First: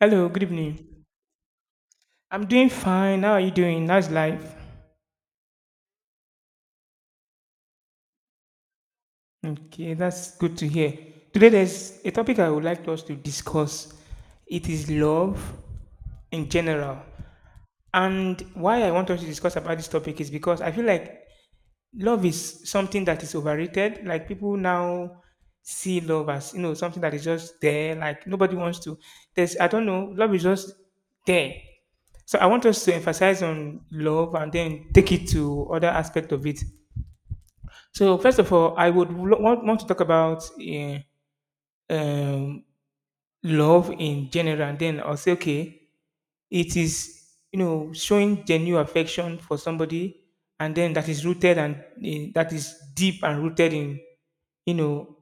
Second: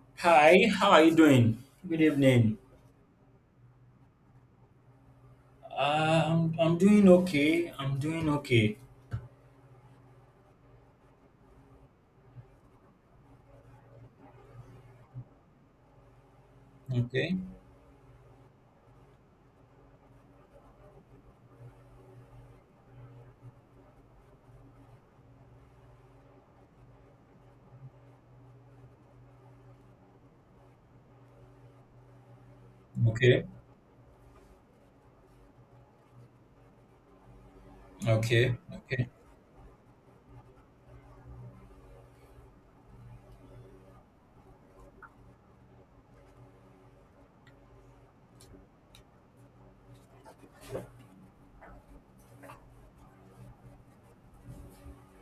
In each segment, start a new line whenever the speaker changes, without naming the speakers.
Hello, good
Hi, how
evening.
are you doing? Good
I'm
evening.
doing fine. How are you doing? How's life?
I'm doing okay. I'm doing okay.
Okay, that's good to hear. Today, there's a topic I would like us to discuss. It is love in general.
Okay.
And why I want us to discuss about this topic is because I feel like love is something that is overrated. Like people now see love as something that is just there. Like nobody wants to. There's I don't know. Love is just there. So I want us to emphasize
Okay.
on love and then take it to other aspect of it. So first of
Okay.
all, I
Okay.
would want to talk about um, love in general, and then I'll say okay, it is showing genuine affection for somebody, and then that is rooted and that is deep and rooted in you know,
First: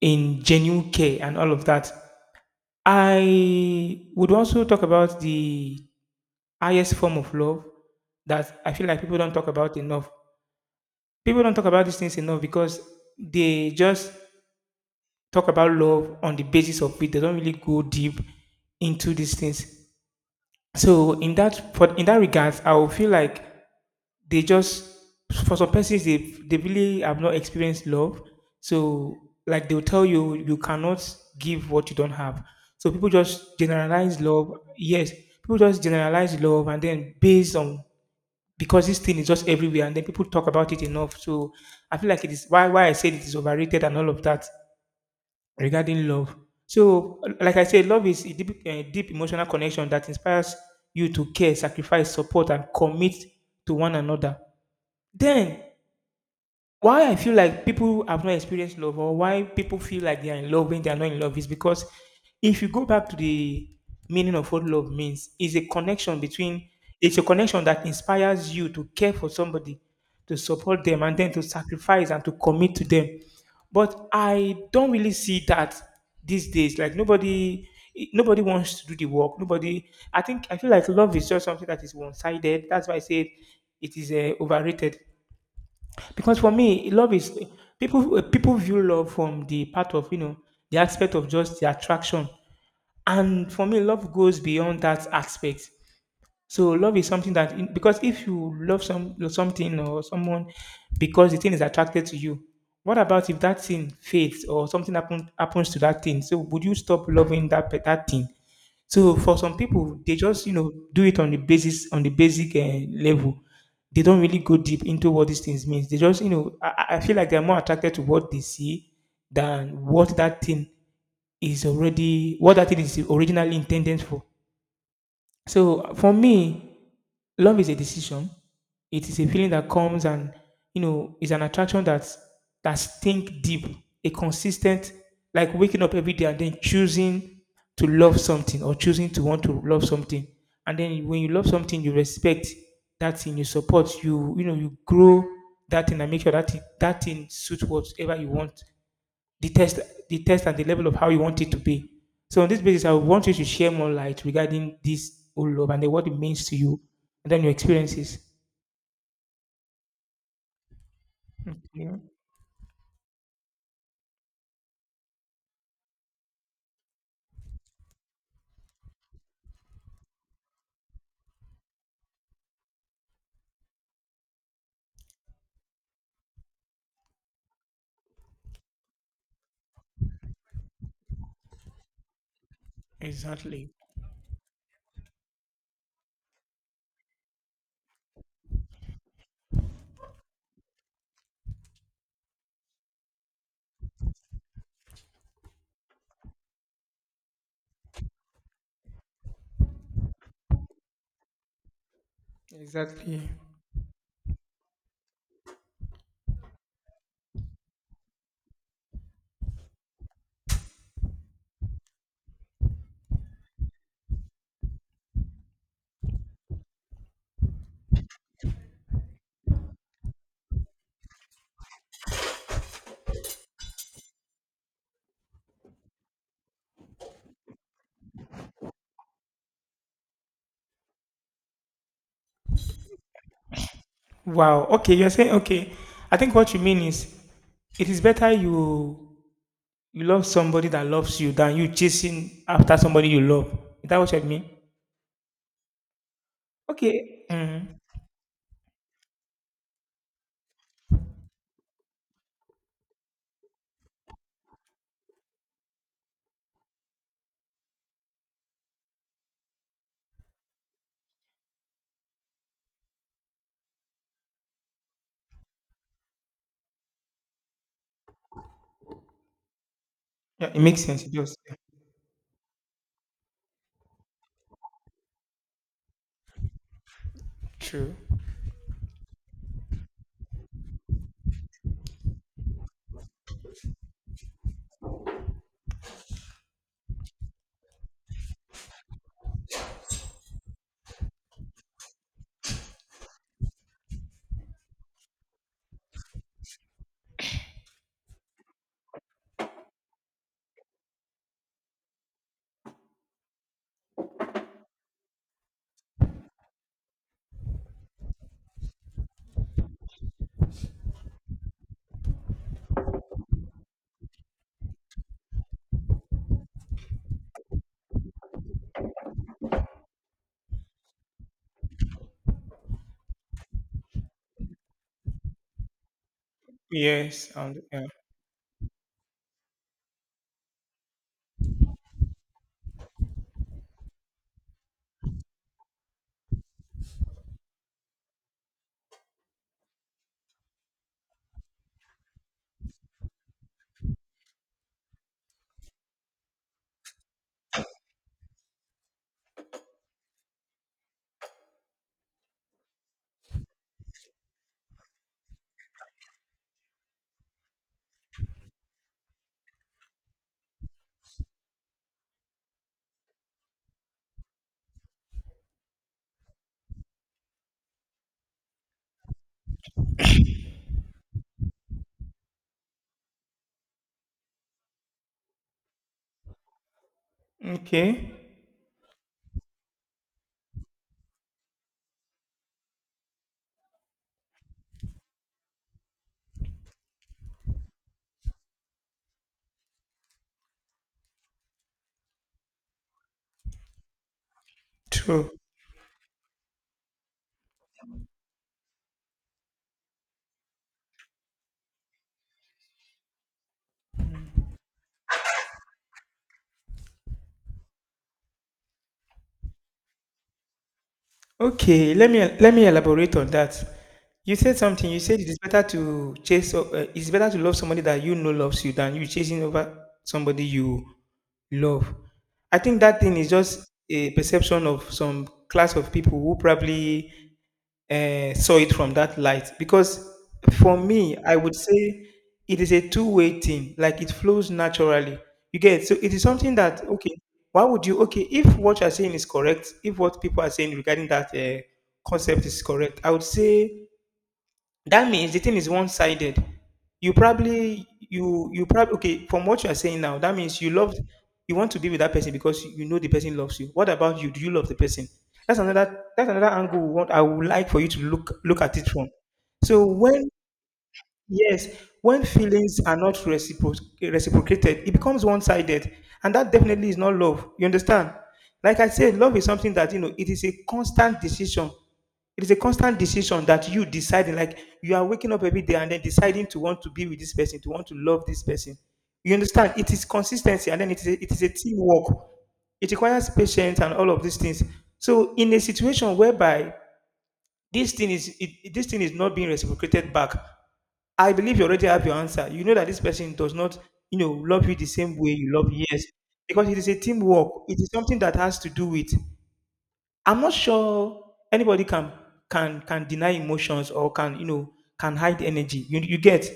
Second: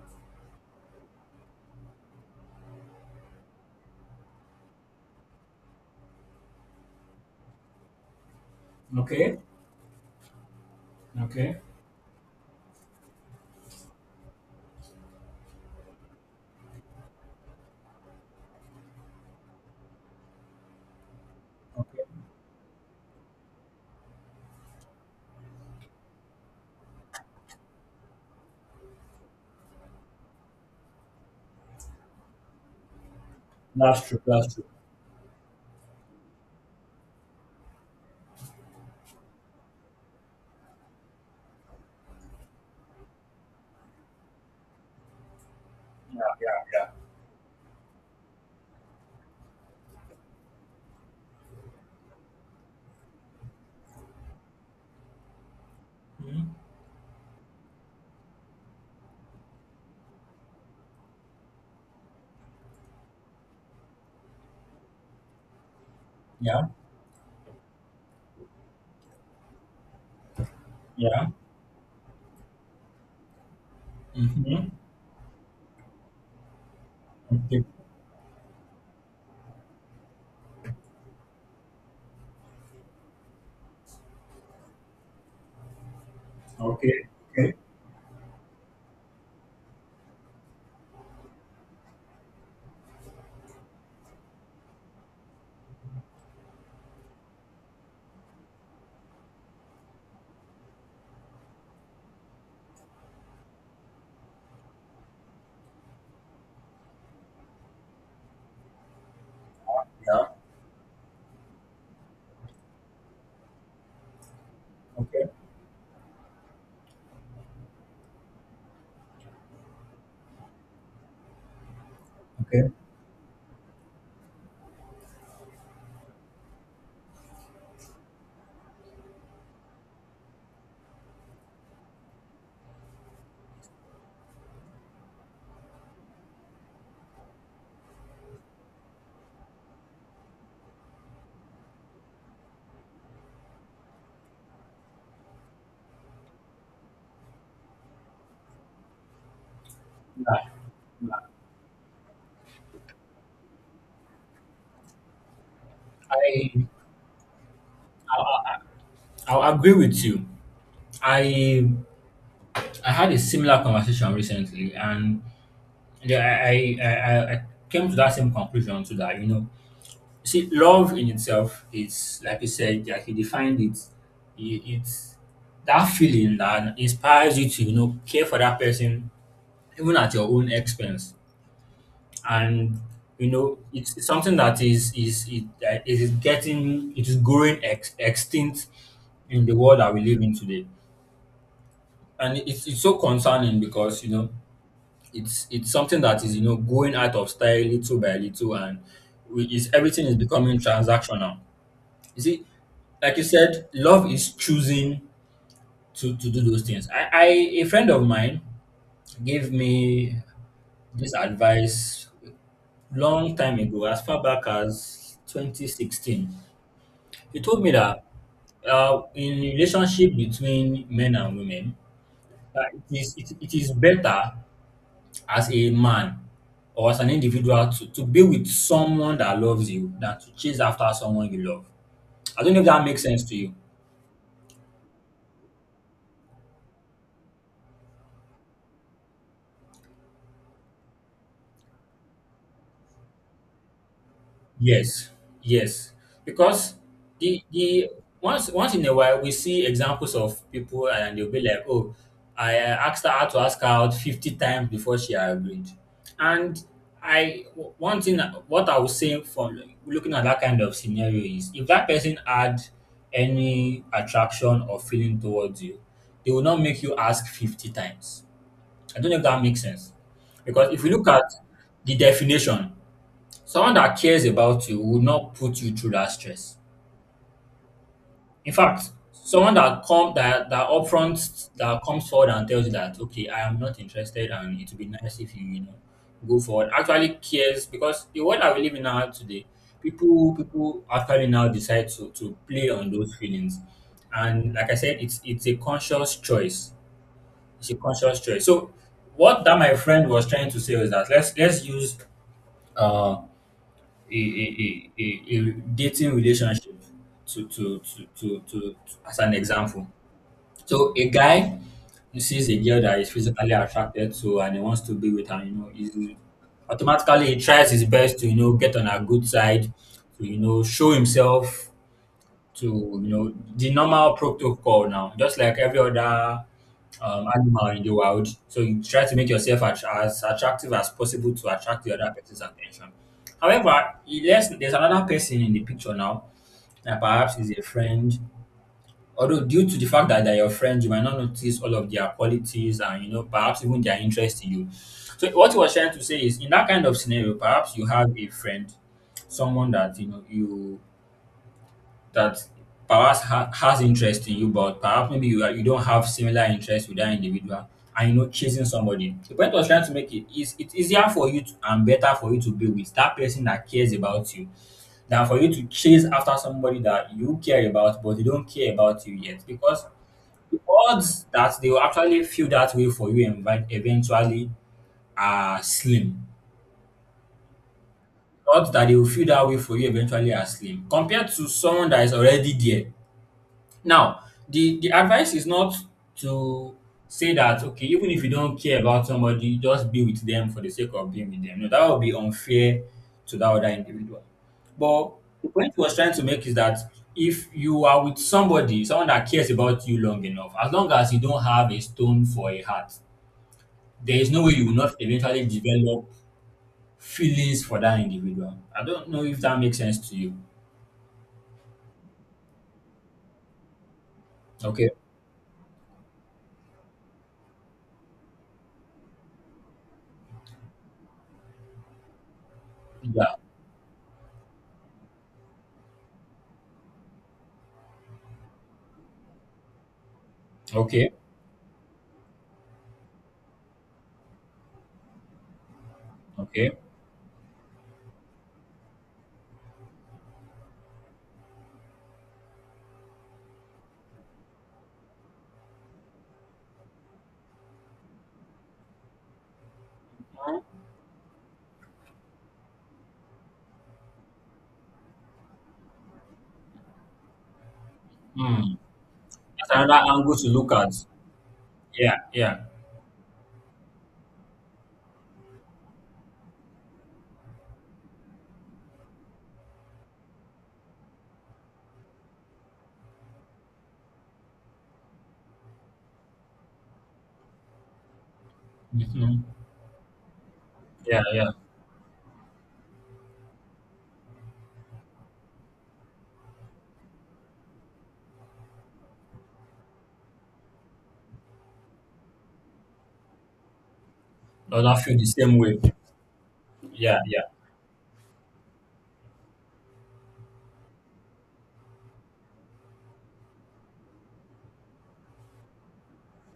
in genuine care and all of that. I would also talk about the highest form of love that I feel like people don't
Okay.
talk about enough. People don't
Okay.
talk about these things enough because they just talk about love on the basis of it. They don't really go deep into these things. So
Okay.
in that regards, I will feel like they just, for some persons, they really have not experienced love. So like they'll tell you, you cannot give what you don't have. So people just
That's true.
generalize love,
That's true.
yes. People just generalize love and then, based on, because this thing is just everywhere and then people talk about it enough, so I feel like it is, why I said it is overrated and all of that, regarding love. So like I said, love is a deep emotional connection that inspires you to care, sacrifice, support and commit to one another. Then
Mhm.
why I feel like people have not experienced love, or why people feel like they are in love when they are not in love, is because if you go back to the meaning of what love means, is a connection
Yeah.
between it's a connection that inspires you to care for somebody, to support them and
Yeah.
then to sacrifice and to commit to them. But I
Mm-hmm.
don't really see that these days. Like
Okay.
nobody wants to do the work. Nobody I think, I feel like love is just something that is one sided. That's why I said it is overrated, because for me,
Okay.
love is
Okay.
people view love from the part of, the aspect of just the attraction, and for me, love goes beyond that aspect. So love is something that because if you love something or someone because the thing is attracted to you, what about if that thing fades or something happens to that thing? So would you stop loving that thing? So for some people, they
Yeah.
just, do it on the basis on the basic level. They don't really go deep into
Okay.
what these things means. They just you know I feel like they're more attracted to what they see than what that thing is,
Okay.
originally intended for. So for me, love is a decision. It is a feeling that comes, and is an attraction that think deep, a consistent, like waking up every day and then choosing to love something, or choosing to want to love something. And then when you love something, you respect that thing, you support, you grow that thing and make sure that thing suits whatever you want, the test the
Yeah.
test and the level of how you
Yeah.
want it to be. So on this basis, I want you to share more light regarding this whole love and then what it means to
I,
you and then your experiences.
I I'll agree with you. I
Okay.
I had a similar conversation recently, and yeah, I came to that same conclusion too that you know You see, love in itself is, like you said, like you defined it, it's that feeling that inspires you to, care for that person even at your own expense. And
Exactly.
it's something that is it, that it is getting it is growing extinct in the world that we live in today. And it's so concerning because it's something that is going out of style little by little, and we, is everything is becoming transactional. You see, like
Exactly.
you said, love is choosing to, do those things. I A friend of mine gave me this advice long time ago, as far back as 2016. He told me that in relationship between men and women, uh, it is it is better as a man or as an individual to, be with someone that loves you than to chase after someone you love. I don't know if that makes sense to you.
Wow. Okay, you're saying okay. I think what you mean is it is better you love somebody that loves you than you chasing after somebody you love. Is that what you mean?
Yes, yes, because
Okay. Mm.
the once once in a while we see examples of people and they'll be like, oh, I asked her how to ask her out 50 times before she agreed, and I w- one thing that- what I was saying from looking at that kind of scenario is if that person had any attraction or feeling towards you, they will not make you ask 50 times. I don't know if that makes sense,
Yeah, it
because if
makes
you
sense.
look
It
at
does. Yeah.
the definition. Someone that cares about you would not put you through that stress.
True.
In fact, someone that come that that upfront that comes forward and tells you that okay, I am not interested and it would be nice if you, go forward, actually cares, because the world that we live in now today, people actually now decide to play on those feelings. And like I said, it's a conscious choice. It's a conscious choice. So what that my friend was trying to say was that let's use uh a dating relationship to as an example. So a guy who sees a girl that he's physically attracted to and he wants to be with her, he tries his best to, get on her good side, to, show himself to, the normal protocol now, just like every other
Yes. And
animal in
yeah.
the wild. So you try to make yourself as attractive as possible to attract the other person's attention. However, he there's another person in the picture now that perhaps is a friend. Although due to the fact that they're your friend, you might not notice all of their qualities and perhaps even their interest in you. So what he was trying to say is, in that kind of scenario, perhaps you have a friend, someone that you know you that perhaps has interest in you, but perhaps maybe you don't have similar interest with that individual, and chasing somebody. The point I was trying to make, it is, it's easier for you to, and better for you to be with that person that cares about you than for you to chase after somebody that you care about, but they don't care about you yet, because the odds that they will actually feel that way for you invite eventually are slim.
Okay.
Odds that they will feel that way for you eventually are slim compared to someone that is already there. Now, the advice is not to say that okay, even if you don't care about somebody, just be with them for the sake of being with them. No, that would be unfair to that other individual. But
True.
the point he was trying to make is that if you are with somebody, someone that cares about you long enough, as long as you don't have a stone for a heart, there is no way you will not eventually develop feelings for that individual. I don't know if that makes sense to you.
Okay, let me elaborate on that. You said something.
Okay.
You said it is better to chase. It's better to love somebody that you know loves you, than you chasing over somebody you love. I think that thing is
Yeah.
just a perception of some class of people who probably, saw it from that light, because for
Okay.
me, I would say it is a two-way thing, like it flows naturally, you get. So it is something
Okay.
that, okay, why would you, okay, if what you're saying is correct, if what people are saying regarding that concept is correct, I would say that means the thing is one-sided. You probably, okay, from what you are saying now, that means you want to be with that person because you know the person loves you. What about you? Do you love the person? That's another angle, what I would like for you to look
Hmm.
at it from.
That's
So
another
when,
angle to look at.
yes,
Yeah,
when
yeah.
feelings are not reciprocated, it becomes one-sided, and that definitely is not love. You understand? Like I said, love is something that, you know, it is a constant decision. It is a constant decision, that you deciding, like you are waking up every day and then deciding to want to be with this person, to want to love this person. You
Mhm.
understand? It is consistency, and then it is a,
Yeah,
it is a
yeah.
teamwork. It requires patience and all of these things. So, in a situation whereby this thing is not being reciprocated back, I believe you already have your answer. You know that this person does not, love you
Does
the
not
same
feel the
way you
same
love.
way.
Yes. Because it is a
Yeah, yeah.
teamwork. It is something that has to do with. I'm not sure anybody can deny emotions, or can hide energy. You get.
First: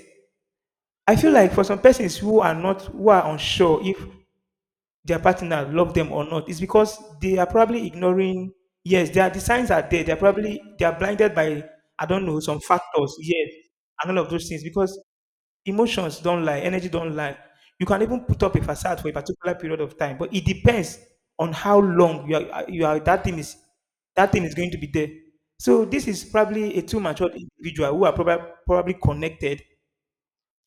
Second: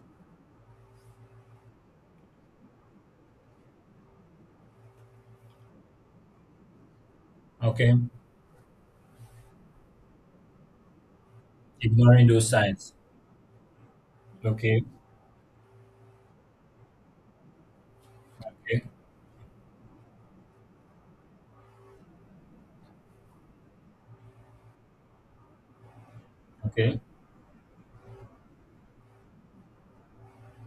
I feel like for some persons who are unsure if their partner love them or not, it's because they are probably
Okay.
ignoring. Yes, they are, the signs are there. They are blinded by, I don't
Ignoring
know,
those
some
signs.
factors, yes, and all of those things.
Okay,
Because emotions don't lie, energy don't lie. You can even put up a
okay,
facade for a particular period of time, but it depends on how long you are that thing is going to be there. So this is probably a
okay,
too matured individual who are probably connected,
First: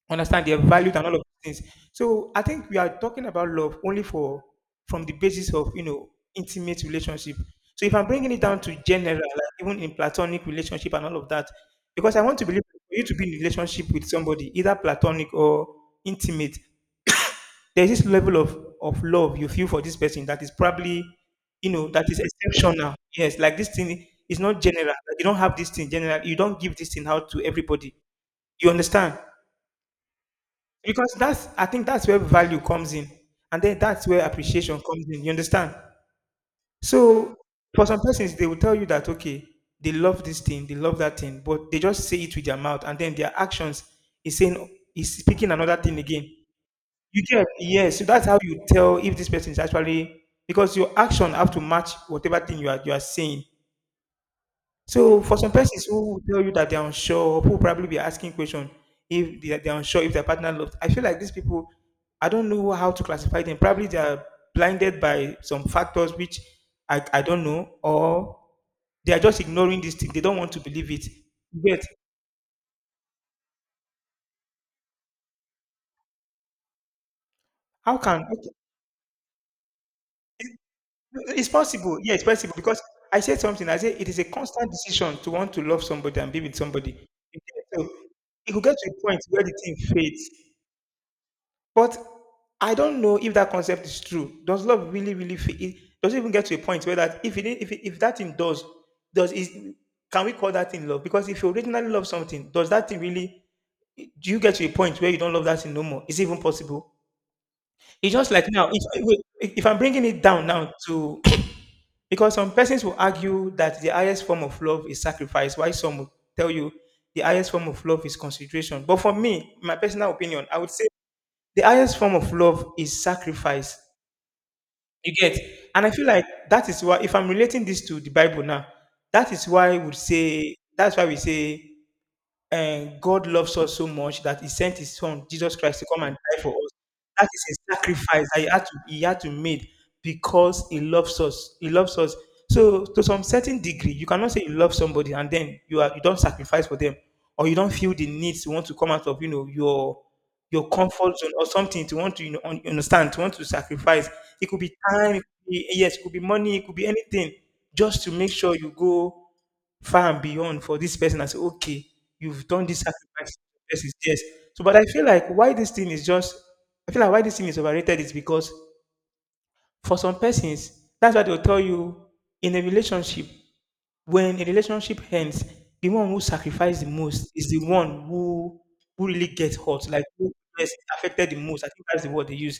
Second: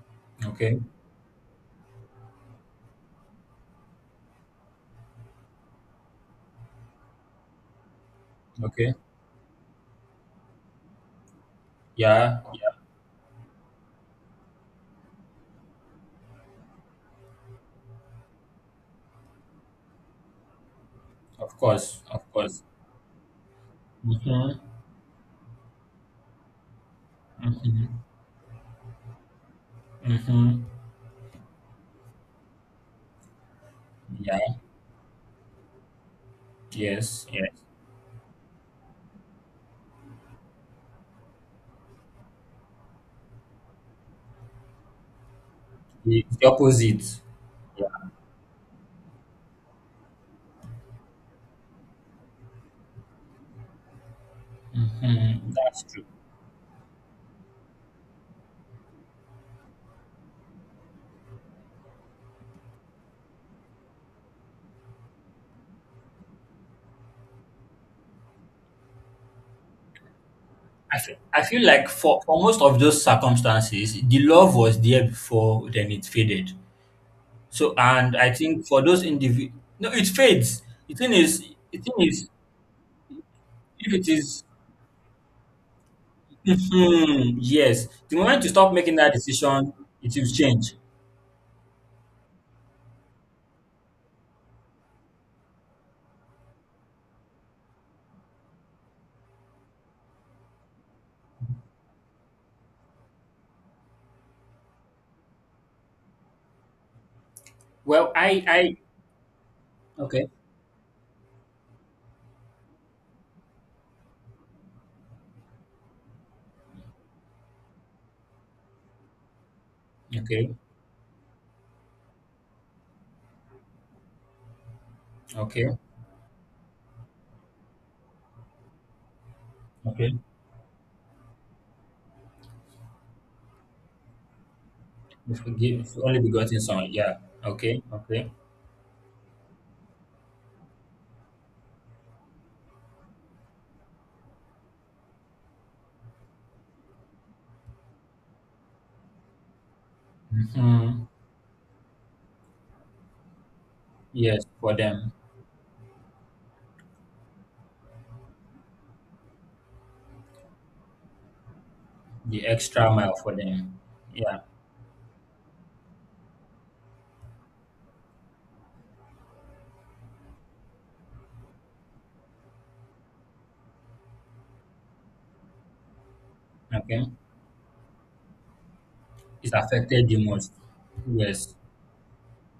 understand their
okay,
values and all of these things. So I think we are talking about love only for from the basis of, intimate relationship. So if I'm bringing it down to
okay.
general, like even in platonic relationship and all of that, because I want
Yeah,
to believe
yeah.
for you to be in a relationship with somebody, either platonic or intimate, there's this level of love you feel for this person that is probably,
Of course,
that is
of course.
exceptional. Yes, like this thing is
Mm-hmm.
not general. Like you don't have this thing general. You don't give this thing out to
Mm-hmm.
everybody. You understand?
Mm-hmm.
Because that's I think that's where value comes in, and then that's where
Yeah.
appreciation comes in. You understand?
Yes,
So
yes.
for some persons, they will tell you that, okay, they love this thing, they love that thing, but they just say it with their mouth, and then their actions is saying is speaking another thing again.
The opposite.
You get.
Yeah.
Yes. So that's how you tell if this person is actually, because your action have to match whatever thing you are saying. So for some
Mm-hmm. That's
persons
true.
who will tell you that they're unsure, who will probably be asking question if they're unsure if their partner loves, I feel like these people, I don't know how to classify them. Probably they're blinded by some factors which, I don't know, or they are just ignoring this thing. They don't want to believe it.
I feel
Yet,
like for most of those circumstances, the love was there before, then it faded. So,
how
and
can,
I
okay,
think for those individual, no, it
it-
fades.
it's
The thing
possible? Yeah, it's
is,
possible because I said something. I
if
said it
it
is a
is,
constant decision to want to love somebody and be with somebody.
mhm,
Okay.
yes,
So
the moment you
it could
stop
get to
making
a
that
point where the
decision,
thing
it
fades.
will change.
But I don't know if that concept is true. Does love really, really feel it? Does it even get to a point where, that if that thing does is can we call that thing love? Because if you originally love something, does that thing really do you get to a point where you don't love that thing no more? Is it even possible? It's
Well,
just
I,
like now,
I,
if wait, if I'm bringing it
okay,
down now to because some persons will argue that the highest form of love is sacrifice, while some will tell you the highest form of love is consideration. But for me, my personal opinion,
okay,
I would say the highest form of love is sacrifice. You get?
okay,
And I feel like that is why, if I'm relating this to the Bible now,
okay.
that's why we say and God loves us so much that He sent His Son,
The
Jesus Christ, to
forgive the
come and
only
die for
begotten
us.
son, yeah,
That is a
okay,
sacrifice
okay.
that he had to make because He loves us. He loves us. So, to some certain degree, you cannot say you love somebody and then you don't sacrifice for them, or you don't feel the need to want to come out of your
Mhm.
comfort zone or something to want to understand to want to sacrifice.
Yes,
It could be
for them,
time, it could be, yes, it could be money, it could be anything, just to make sure you go far and beyond for this person and say, okay, you've
the
done this
extra mile for
sacrifice.
them,
Yes.
yeah,
So, but I feel like why this thing is just, I feel like why this thing is overrated is because for some persons, that's why they'll tell you in a relationship, when a relationship ends, the one who sacrificed the
okay.
most is the one who really
It
gets hurt, like
affected the
who
most.
gets affected the
Yes,
most. I think that's the word they use.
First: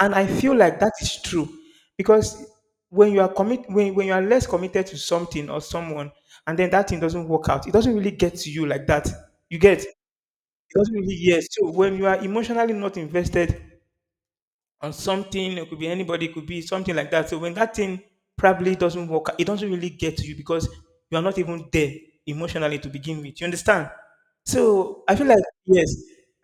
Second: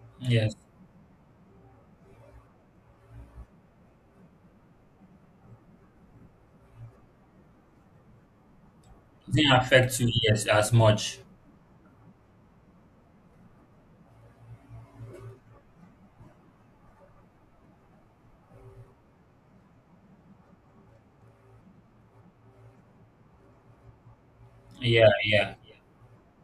And I feel
yes.
like that is true because when you are less committed to something or someone and then that thing doesn't work out, it doesn't really get to you like that.
It didn't
You get it
affect you, yes, as
doesn't really
much.
yes. So when you are emotionally not invested on something. It could be anybody. It could be something like that. So when that thing probably doesn't work, it doesn't really get to you because you are not even there emotionally to begin with. You understand? So
Yeah,
I feel like
yeah, yeah.
yes,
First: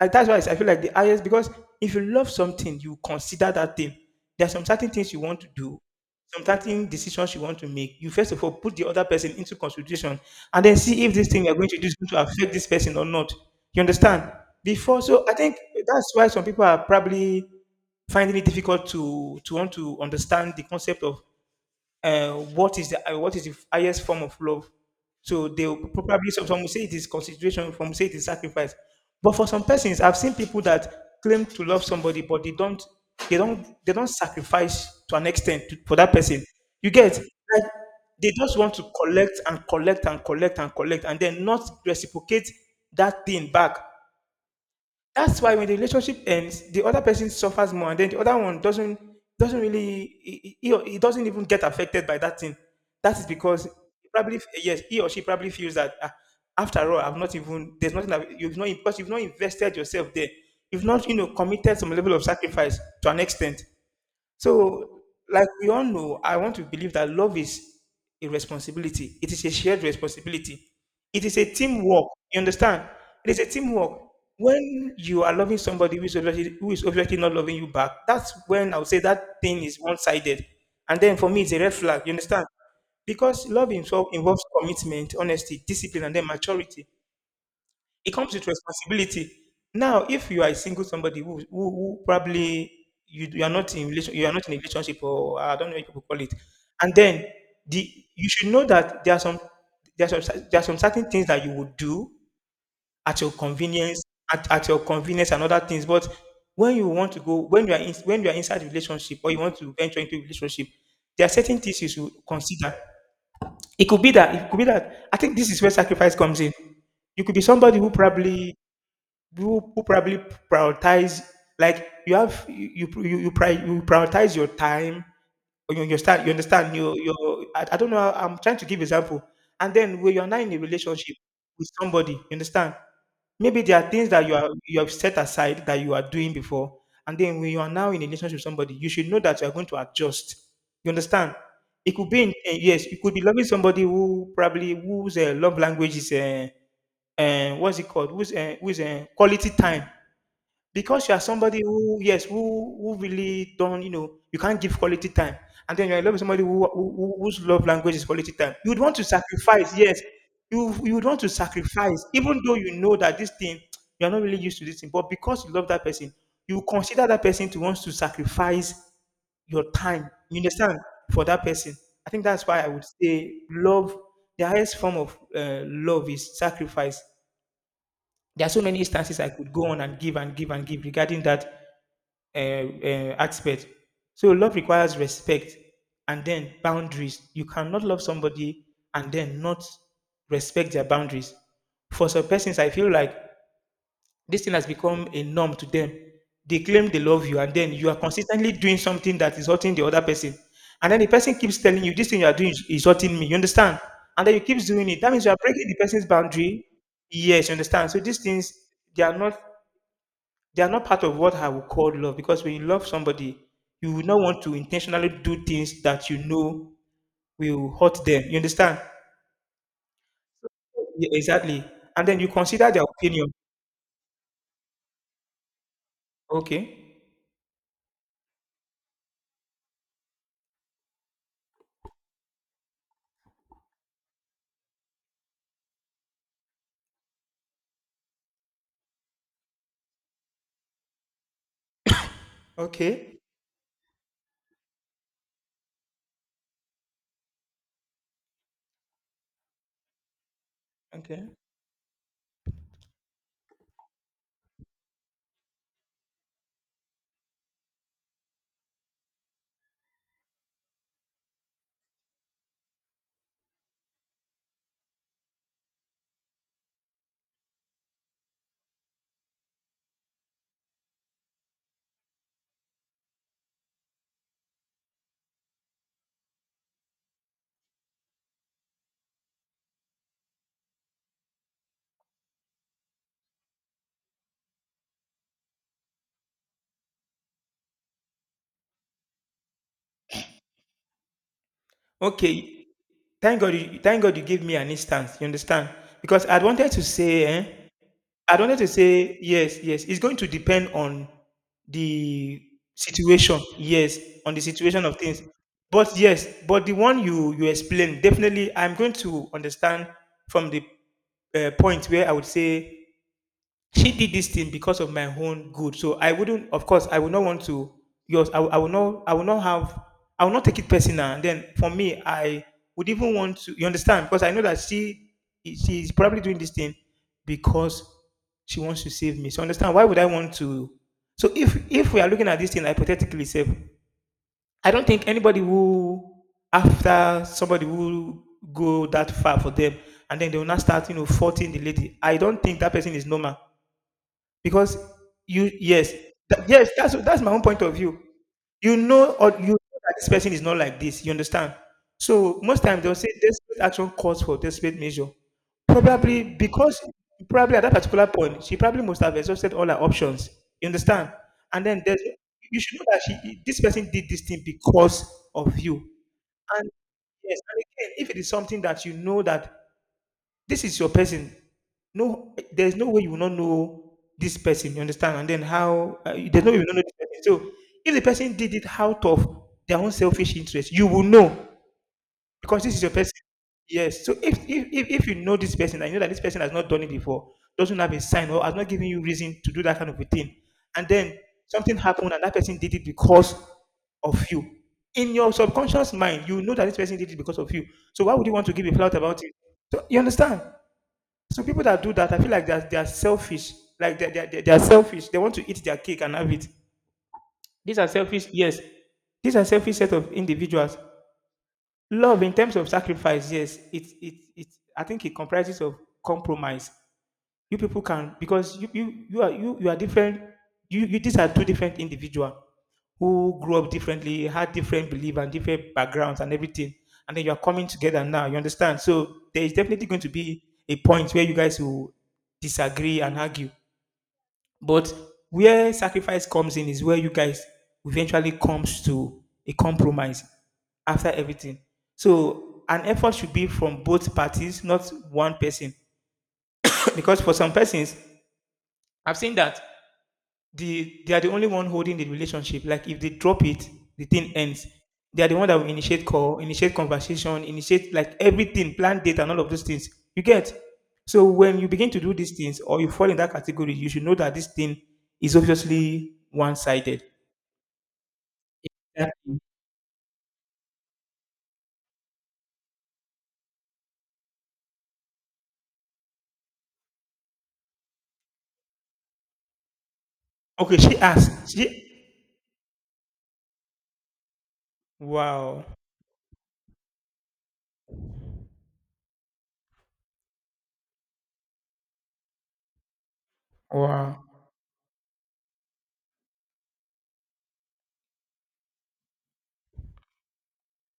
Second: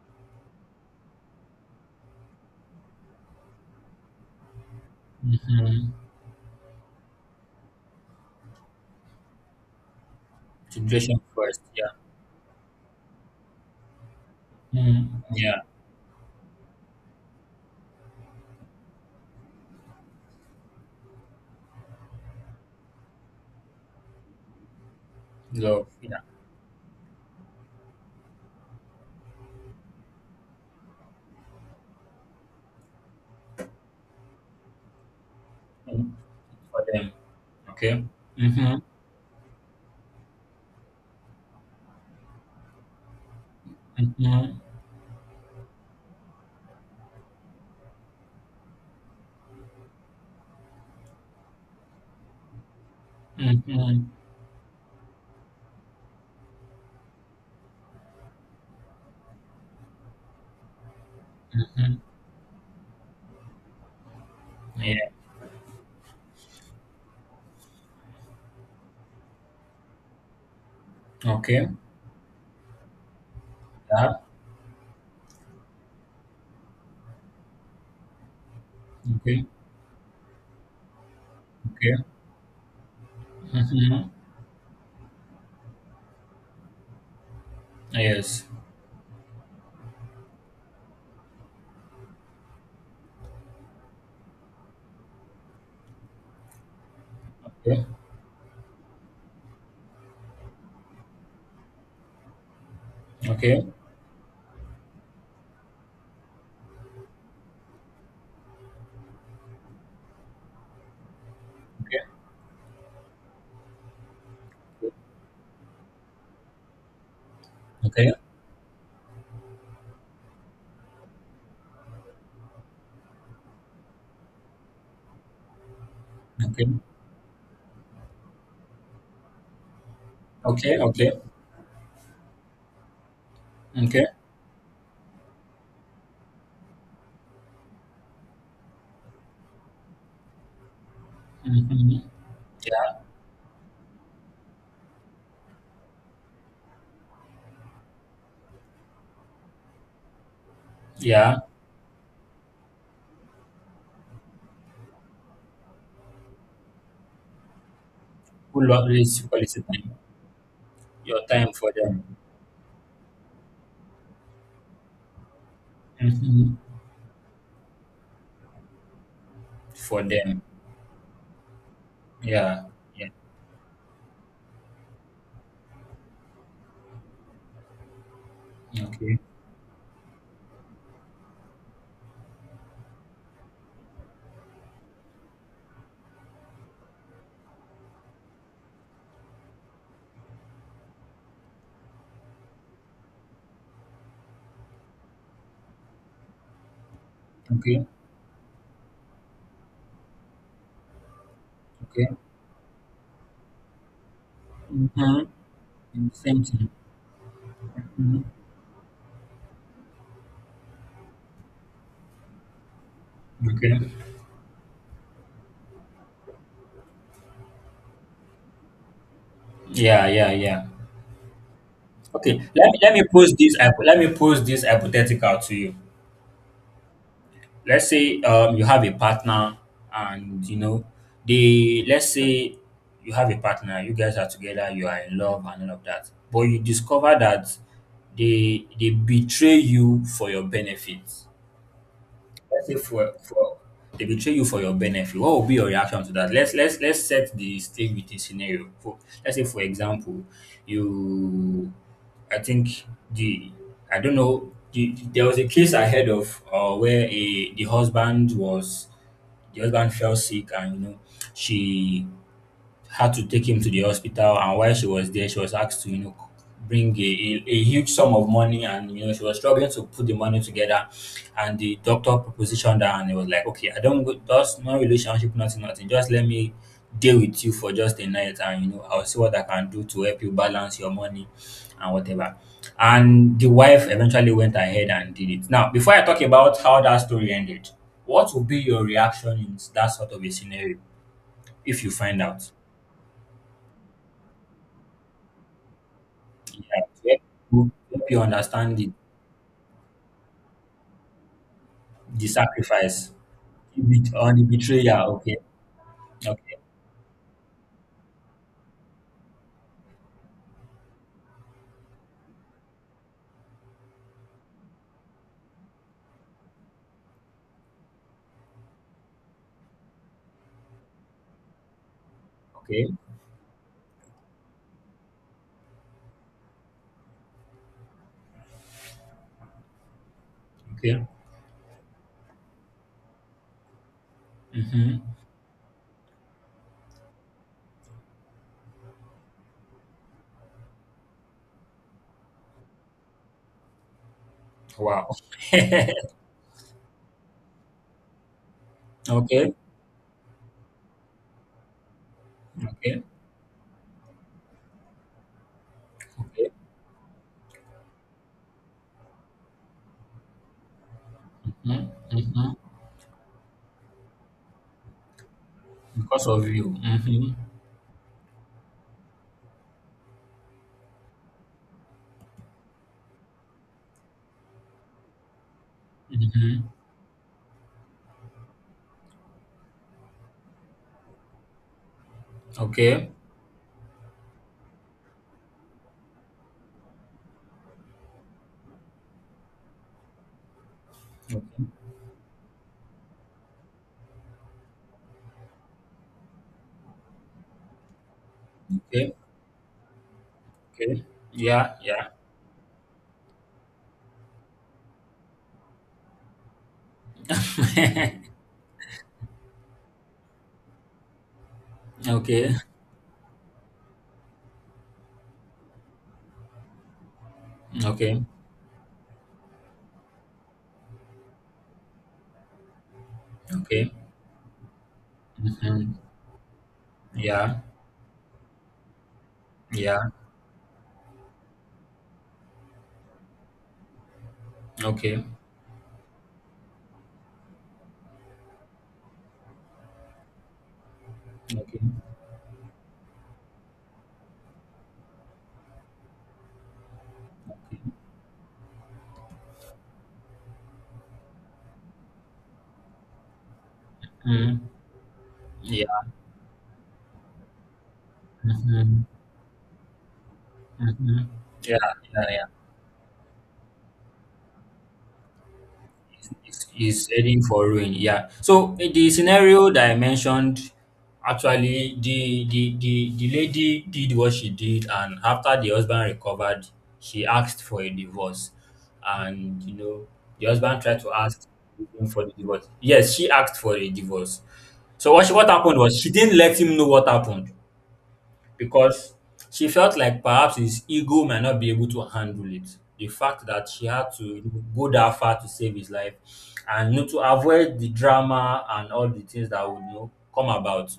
and that's why I feel like the highest because if you love something, you consider that thing. There are some certain things you want to do,
Mm-hmm.
some certain decisions you want to make. You first of all put the other person into consideration and then see if
Situation
this thing you're
first,
going to do
yeah.
is going to affect this person or not. You understand? Before,
Mm,
so I think
yeah,
that's why some people are probably finding it difficult to want to understand the concept of what is the highest form of love. So they
love,
will
yeah.
probably some will say it is consideration, some will say it is sacrifice. But for some persons, I've seen people that claim to love somebody, but they don't sacrifice to an extent to, for that
Mm,
person.
for
You
them,
get like
okay.
they just want
Mm-hmm,
to collect and collect and collect and collect and then not reciprocate that thing back.
mm-hmm,
That's why when the relationship ends, the other person suffers more, and then the other one doesn't really he doesn't even get affected by that thing. That is because
mm-hmm,
he probably yes he or she probably feels that ah, after all I've not even there's nothing that you've not because you've not invested yourself there. You've not committed some
mm-hmm.
level of sacrifice to an extent. So,
Yeah,
like we all know, I want to believe that love is a responsibility. It is a shared responsibility. It is a
okay.
teamwork. You understand? It is a teamwork.
Yeah,
When you are loving somebody who is obviously not loving you back, that's when I would say that
okay,
thing is one sided. And then for me, it's a red flag.
okay.
You understand? Because
Mm-hmm.
involves commitment, honesty, discipline, and then maturity. It comes
Yes.
with responsibility. Now, if you are a single somebody who probably you are not in relation, you are not in a relationship, or I don't know what people call it, and then
Okay,
the you should know that there are some there are some certain things that you would do at your
okay,
convenience, at your convenience and other things. But when you want to go, when you are in, when you are inside a relationship or you want to venture into a relationship, there are certain things you
okay,
should consider. It could be that I think this is where sacrifice comes in. You could be somebody who
okay,
probably you who probably prioritize like you prioritize your time you
okay,
understand you you I don't know I'm trying to give example and then when you're not in a
okay, okay,
relationship with somebody you understand maybe there are
okay.
things that you are you have set aside that you are doing before and then when you are now in a relationship with somebody you should know that you are going to adjust you understand it
Mm-hmm.
could be in, eh, yes you could be loving somebody who probably whose love language is what's it called? Who's quality time? Because you are
Yeah,
somebody who yes, who really don't you can't give quality time, and then you're in love with somebody whose love language is quality time.
who
You would
love
want to
this quality
sacrifice,
time?
yes, you would want
Your
to
time for
sacrifice,
them.
even though you know that this thing you are not really used to this thing, but because you love that person,
Mm-hmm.
you consider that person to want to sacrifice your
For
time. You
them.
understand for that person. I think that's why
Yeah,
I would
yeah.
say love. The highest form of love is sacrifice. There are so many instances
Okay,
I could go on and give and give and give regarding that uh, aspect. So love requires respect and then boundaries. You cannot love somebody and then not respect their boundaries. For some persons, I feel like this thing has become a norm to them. They claim they love you, and then
okay,
you are consistently doing something that is hurting the other person. And then the person keeps telling you, this
okay.
thing you are doing is hurting me. You understand? And then you keep doing it. That means you are
Mm-hmm.
breaking the person's
Same
boundary.
thing.
Yes, you understand. So these
Mm-hmm.
things, they are not they are not part of what I would call love because when you love somebody,
Okay.
you will not want to intentionally do things that you know will hurt them. You understand?
Yeah, yeah, yeah.
Yeah, exactly. And then you
Okay,
consider
let me
their
let me
opinion.
pose this. hypo- Let me pose this hypothetical to you.
Okay.
Let's say you have a partner, and you know they. Let's say you have a partner. You guys are together. You are in love and all of that. But you discover that they betray you for your benefit. Let's say
Okay.
for they betray you for your benefit, what will be your reaction to that? Let's set the stage with a scenario. For let's say for example,
Okay.
you, I think the, I don't know the, there was a case I heard of where a the husband was the husband fell sick and you know she had to take him to the hospital, and while she was there she was asked to, you know, bring a huge sum of money, and you know she was struggling to put the money together, and the doctor propositioned her and it was like okay, I don't go, just no relationship, nothing, nothing, just let me deal with you for just a night, and you know I'll see what I can do to help you balance your money and whatever, and the wife eventually went ahead and did it. Now, before I talk about how that story ended, what would be your reaction in that sort of a scenario if you find out?
Okay. Thank God you gave me an instance. You understand? Because I wanted to
Yeah,
say, eh,
help you
I wanted to
understand
say, yes, yes. It's going to depend on
the
the
sacrifice
situation.
the
Yes,
bet-, or
on the
the
situation of
betrayal.
things.
Okay,
But yes,
okay,
but the one you you explained, definitely I'm going to understand from the point where I would say she did this thing because of my own good. So I wouldn't, of course, I would not want to. I will not, I will not take it personal. And then for me, I would
okay,
even want to, you understand, because I know that she is probably doing this thing because she wants to save me. So understand, why would I want to?
okay.
So if we are looking at this thing hypothetically, save, I don't
Mm-hmm.
think anybody who after somebody who go that far for them and then they will not start, you know, faulting the lady. I don't think that person is normal because
Wow.
you yes,
okay,
yes, that's my own point of view. You know, or you know that this person is not like this. You understand? So most times they'll
okay,
say desperate action calls for desperate measure. Probably
okay.
because probably at that particular point, she probably must have exhausted all her options. You understand? And then there's
Mm-hmm. Mm-hmm.
you should know that she this person did this thing because of you. And
Because of you. Mm-hmm.
yes, and again, if it is something that you know that this is your person. No, there's no way you will not know this person. You understand? And then how? There's no way
Mm-hmm.
you will not know this person. So if the person did it out of their own selfish interest, you will know because this is your
Okay,
person. Yes. So if you know this person and you know that this person has not done it before, doesn't have a sign or has not given you reason to do that kind of a thing, and then something happened and that person did it because of you. In your subconscious mind, you know that this person did it because of you. So why would you want to give a flout
okay,
about it? So you understand?
okay.
So people
Yeah,
that do
yeah.
that, I feel like they're selfish. Like they're selfish. They want to eat their cake and have it. These are selfish, yes. These are selfish set of individuals. Love in
okay,
terms of sacrifice, yes. I think it comprises of compromise you people can
okay,
because you are different, you these are two different individuals who grew up
okay.
differently, had different belief and different
Mm-hmm.
backgrounds and everything. And then you are
Yeah,
coming together now, you understand. So there is definitely going
yeah.
to be a point where you guys will disagree and argue, but
Okay,
where sacrifice comes in is where you guys eventually comes to a compromise after everything.
okay. Okay.
So an effort should be from both parties, not one person. Because for some persons, I've seen that they are the only one holding the relationship. Like if they drop it, the thing
Mm-hmm.
ends. They are the one that will
Yeah.
initiate call, initiate conversation, initiate like everything, plan
Mm-hmm.
date and all of those things. You get.
Mm-hmm.
So when you begin
Yeah,
to do
yeah,
these
yeah.
things or you fall in that category, you should know that this thing is obviously one-sided.
Is heading for ruin. Yeah. So in
That-
the scenario that I mentioned, actually, the lady did what she did, and after the husband recovered, she asked for a divorce, and you know the
Okay,
husband
she
tried to ask
asked. She
him for the divorce. Yes, she asked for a divorce. So what she, what
wow.
happened was she didn't let him know what happened because she felt like perhaps his ego might not be able to handle it. The fact that she had
Wow.
to go that far to save his life, and you know, to avoid the drama and all the things that would, you know, come about.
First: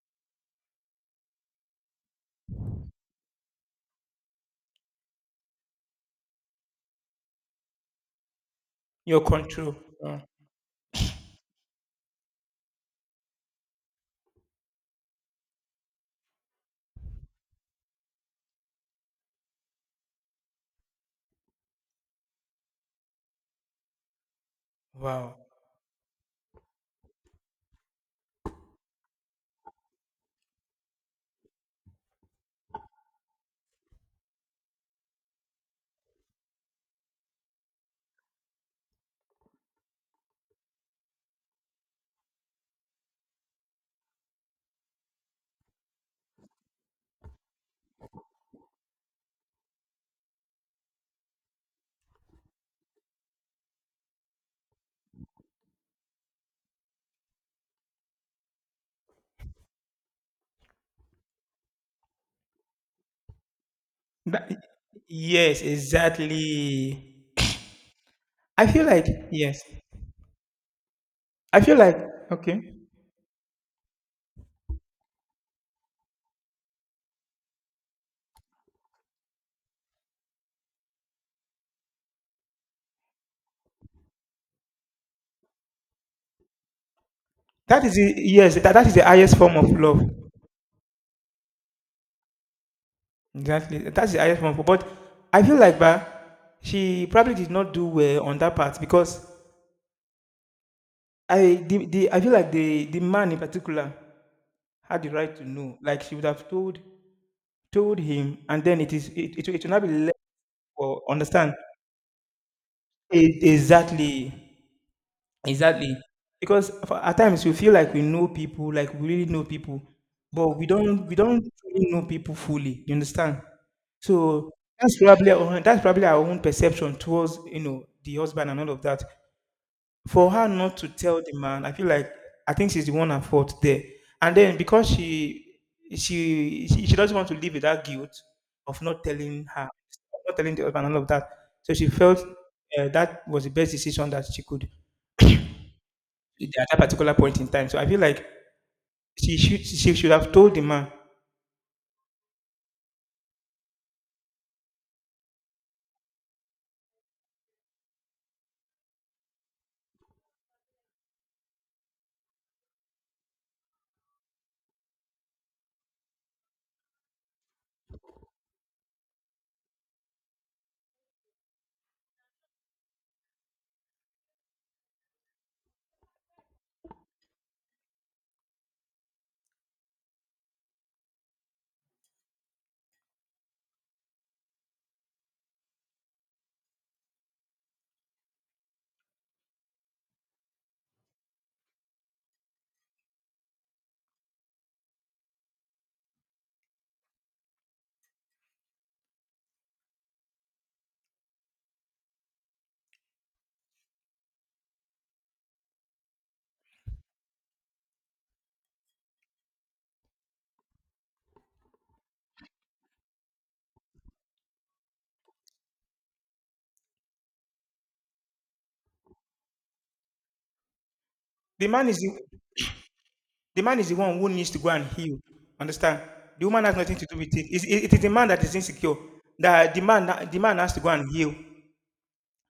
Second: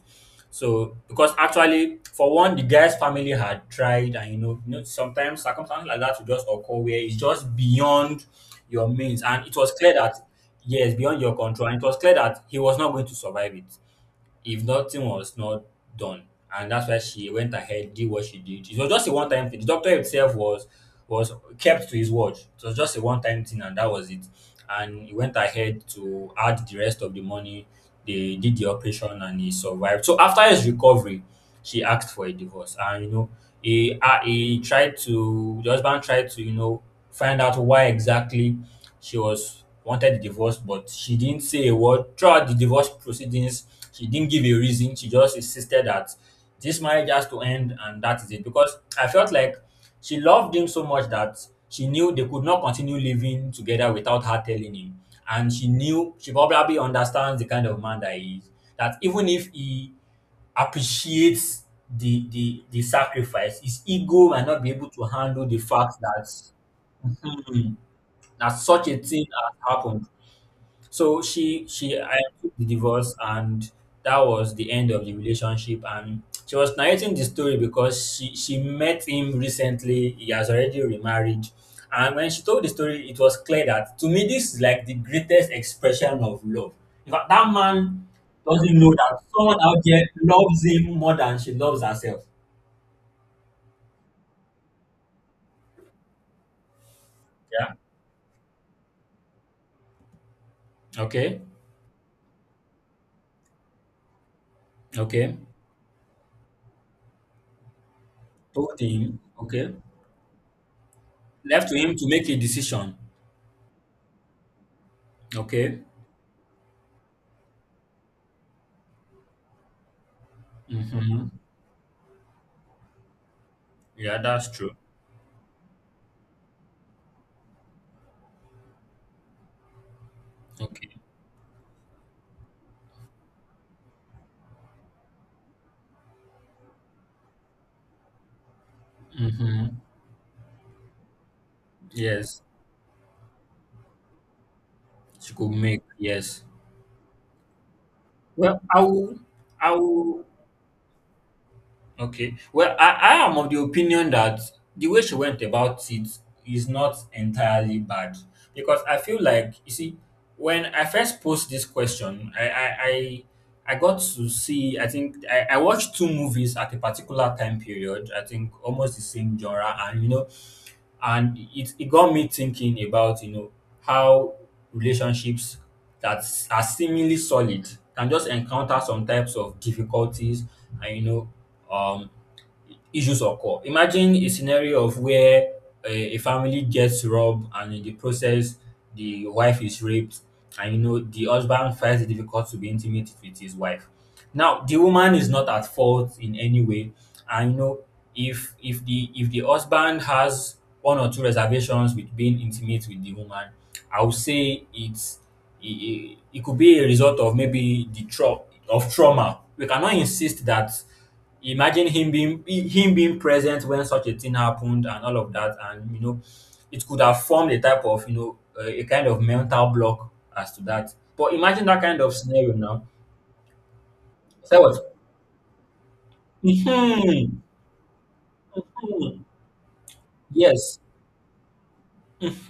So, because actually, for one, the guy's family had tried, and you know, sometimes circumstances like that will just occur where it's just beyond your
Your
means, and it was
control.
clear that
Wow.
yes, beyond your control, and it was clear that he was not going to survive it if nothing was not done. And that's why she went ahead, did what she did. It was just a one time thing. The doctor himself was kept to his word. It was just a one time thing and that was it. And he
Wow.
went ahead to add the rest of the money. They did the operation and he survived. So after his recovery, she asked for a divorce, and he tried to the husband tried to find out why exactly she was wanted the divorce, but she didn't say a word throughout the divorce proceedings. She didn't give a reason. She just insisted that this marriage has to end and that is it, because I felt like she loved him so much that she knew they could not continue living together without her telling him. And she knew, she probably understands the kind of man that he is, that even if he appreciates the sacrifice, his ego might
That-
not be able to handle the
yes,
fact that,
exactly.
hmm, that
I feel
such a
like
thing has
yes.
happened. So
I feel like
she I took the
okay.
divorce, and that was the end of the relationship, and she was narrating the story because she met him recently. He has already remarried, and when she told the story, it was clear that to me this is like the greatest expression of love. In fact, that
That is
man
the yes, that,
doesn't
that
know
is the
that
highest form
someone
of
out
love.
there loves him more than she loves herself.
Exactly. That's the highest form of but I feel like bah, she probably did not
Yeah.
do well on that part because
Okay.
I feel like the man in particular had the right
Okay,
to know. Like she would have told told him, and
talk
then
to
it is
him.
it, it will
Okay,
not be left for understand.
left to him to make a decision.
E- exactly.
Okay.
Exactly. Because for- at times we feel like we know people, like we really know people, but we don't we
Hmm.
don't really know people fully. You understand?
Yeah, that's
So
true.
that's probably our own perception towards, you know, the husband and all of that. For her not to
Okay.
tell the man, I feel like I think she's the one at fault there. And then because she doesn't want to live with that guilt of not telling her,
Mm-hmm.
not telling the husband and all of that. So she felt
Yes,
that was the best decision that she could.
she could make. Yes.
At that particular point in time. So I feel like
Well, I will. I
she should
will.
have told the man.
Okay. Well, I am of the opinion that the way she went about it is not entirely bad, because I feel like, you see, when I first posed this question, I got to see, I think, I watched two movies at a particular time period, I think almost the same genre. And it got me thinking about how relationships are seemingly solid can just encounter some types of difficulties, and issues occur. Imagine a scenario of where a family gets robbed, and in the process the wife is raped, and the husband finds it difficult to be intimate with his wife. Now the woman is not at fault in any way, and if the husband has one or two reservations with being intimate with the woman, I would say it could be a result of maybe of trauma. We cannot insist that. Imagine him being present when such a thing happened and all of that, and it could have formed a type of a kind of mental block as to that. But
The
imagine that
man is
kind of
the,
scenario now.
the man is the one who needs to
So
go
was,
and heal. Understand? The woman has nothing to do with
Mhm.
it. It is the man that is insecure.
Hmm.
The man has to
Yes.
go and heal.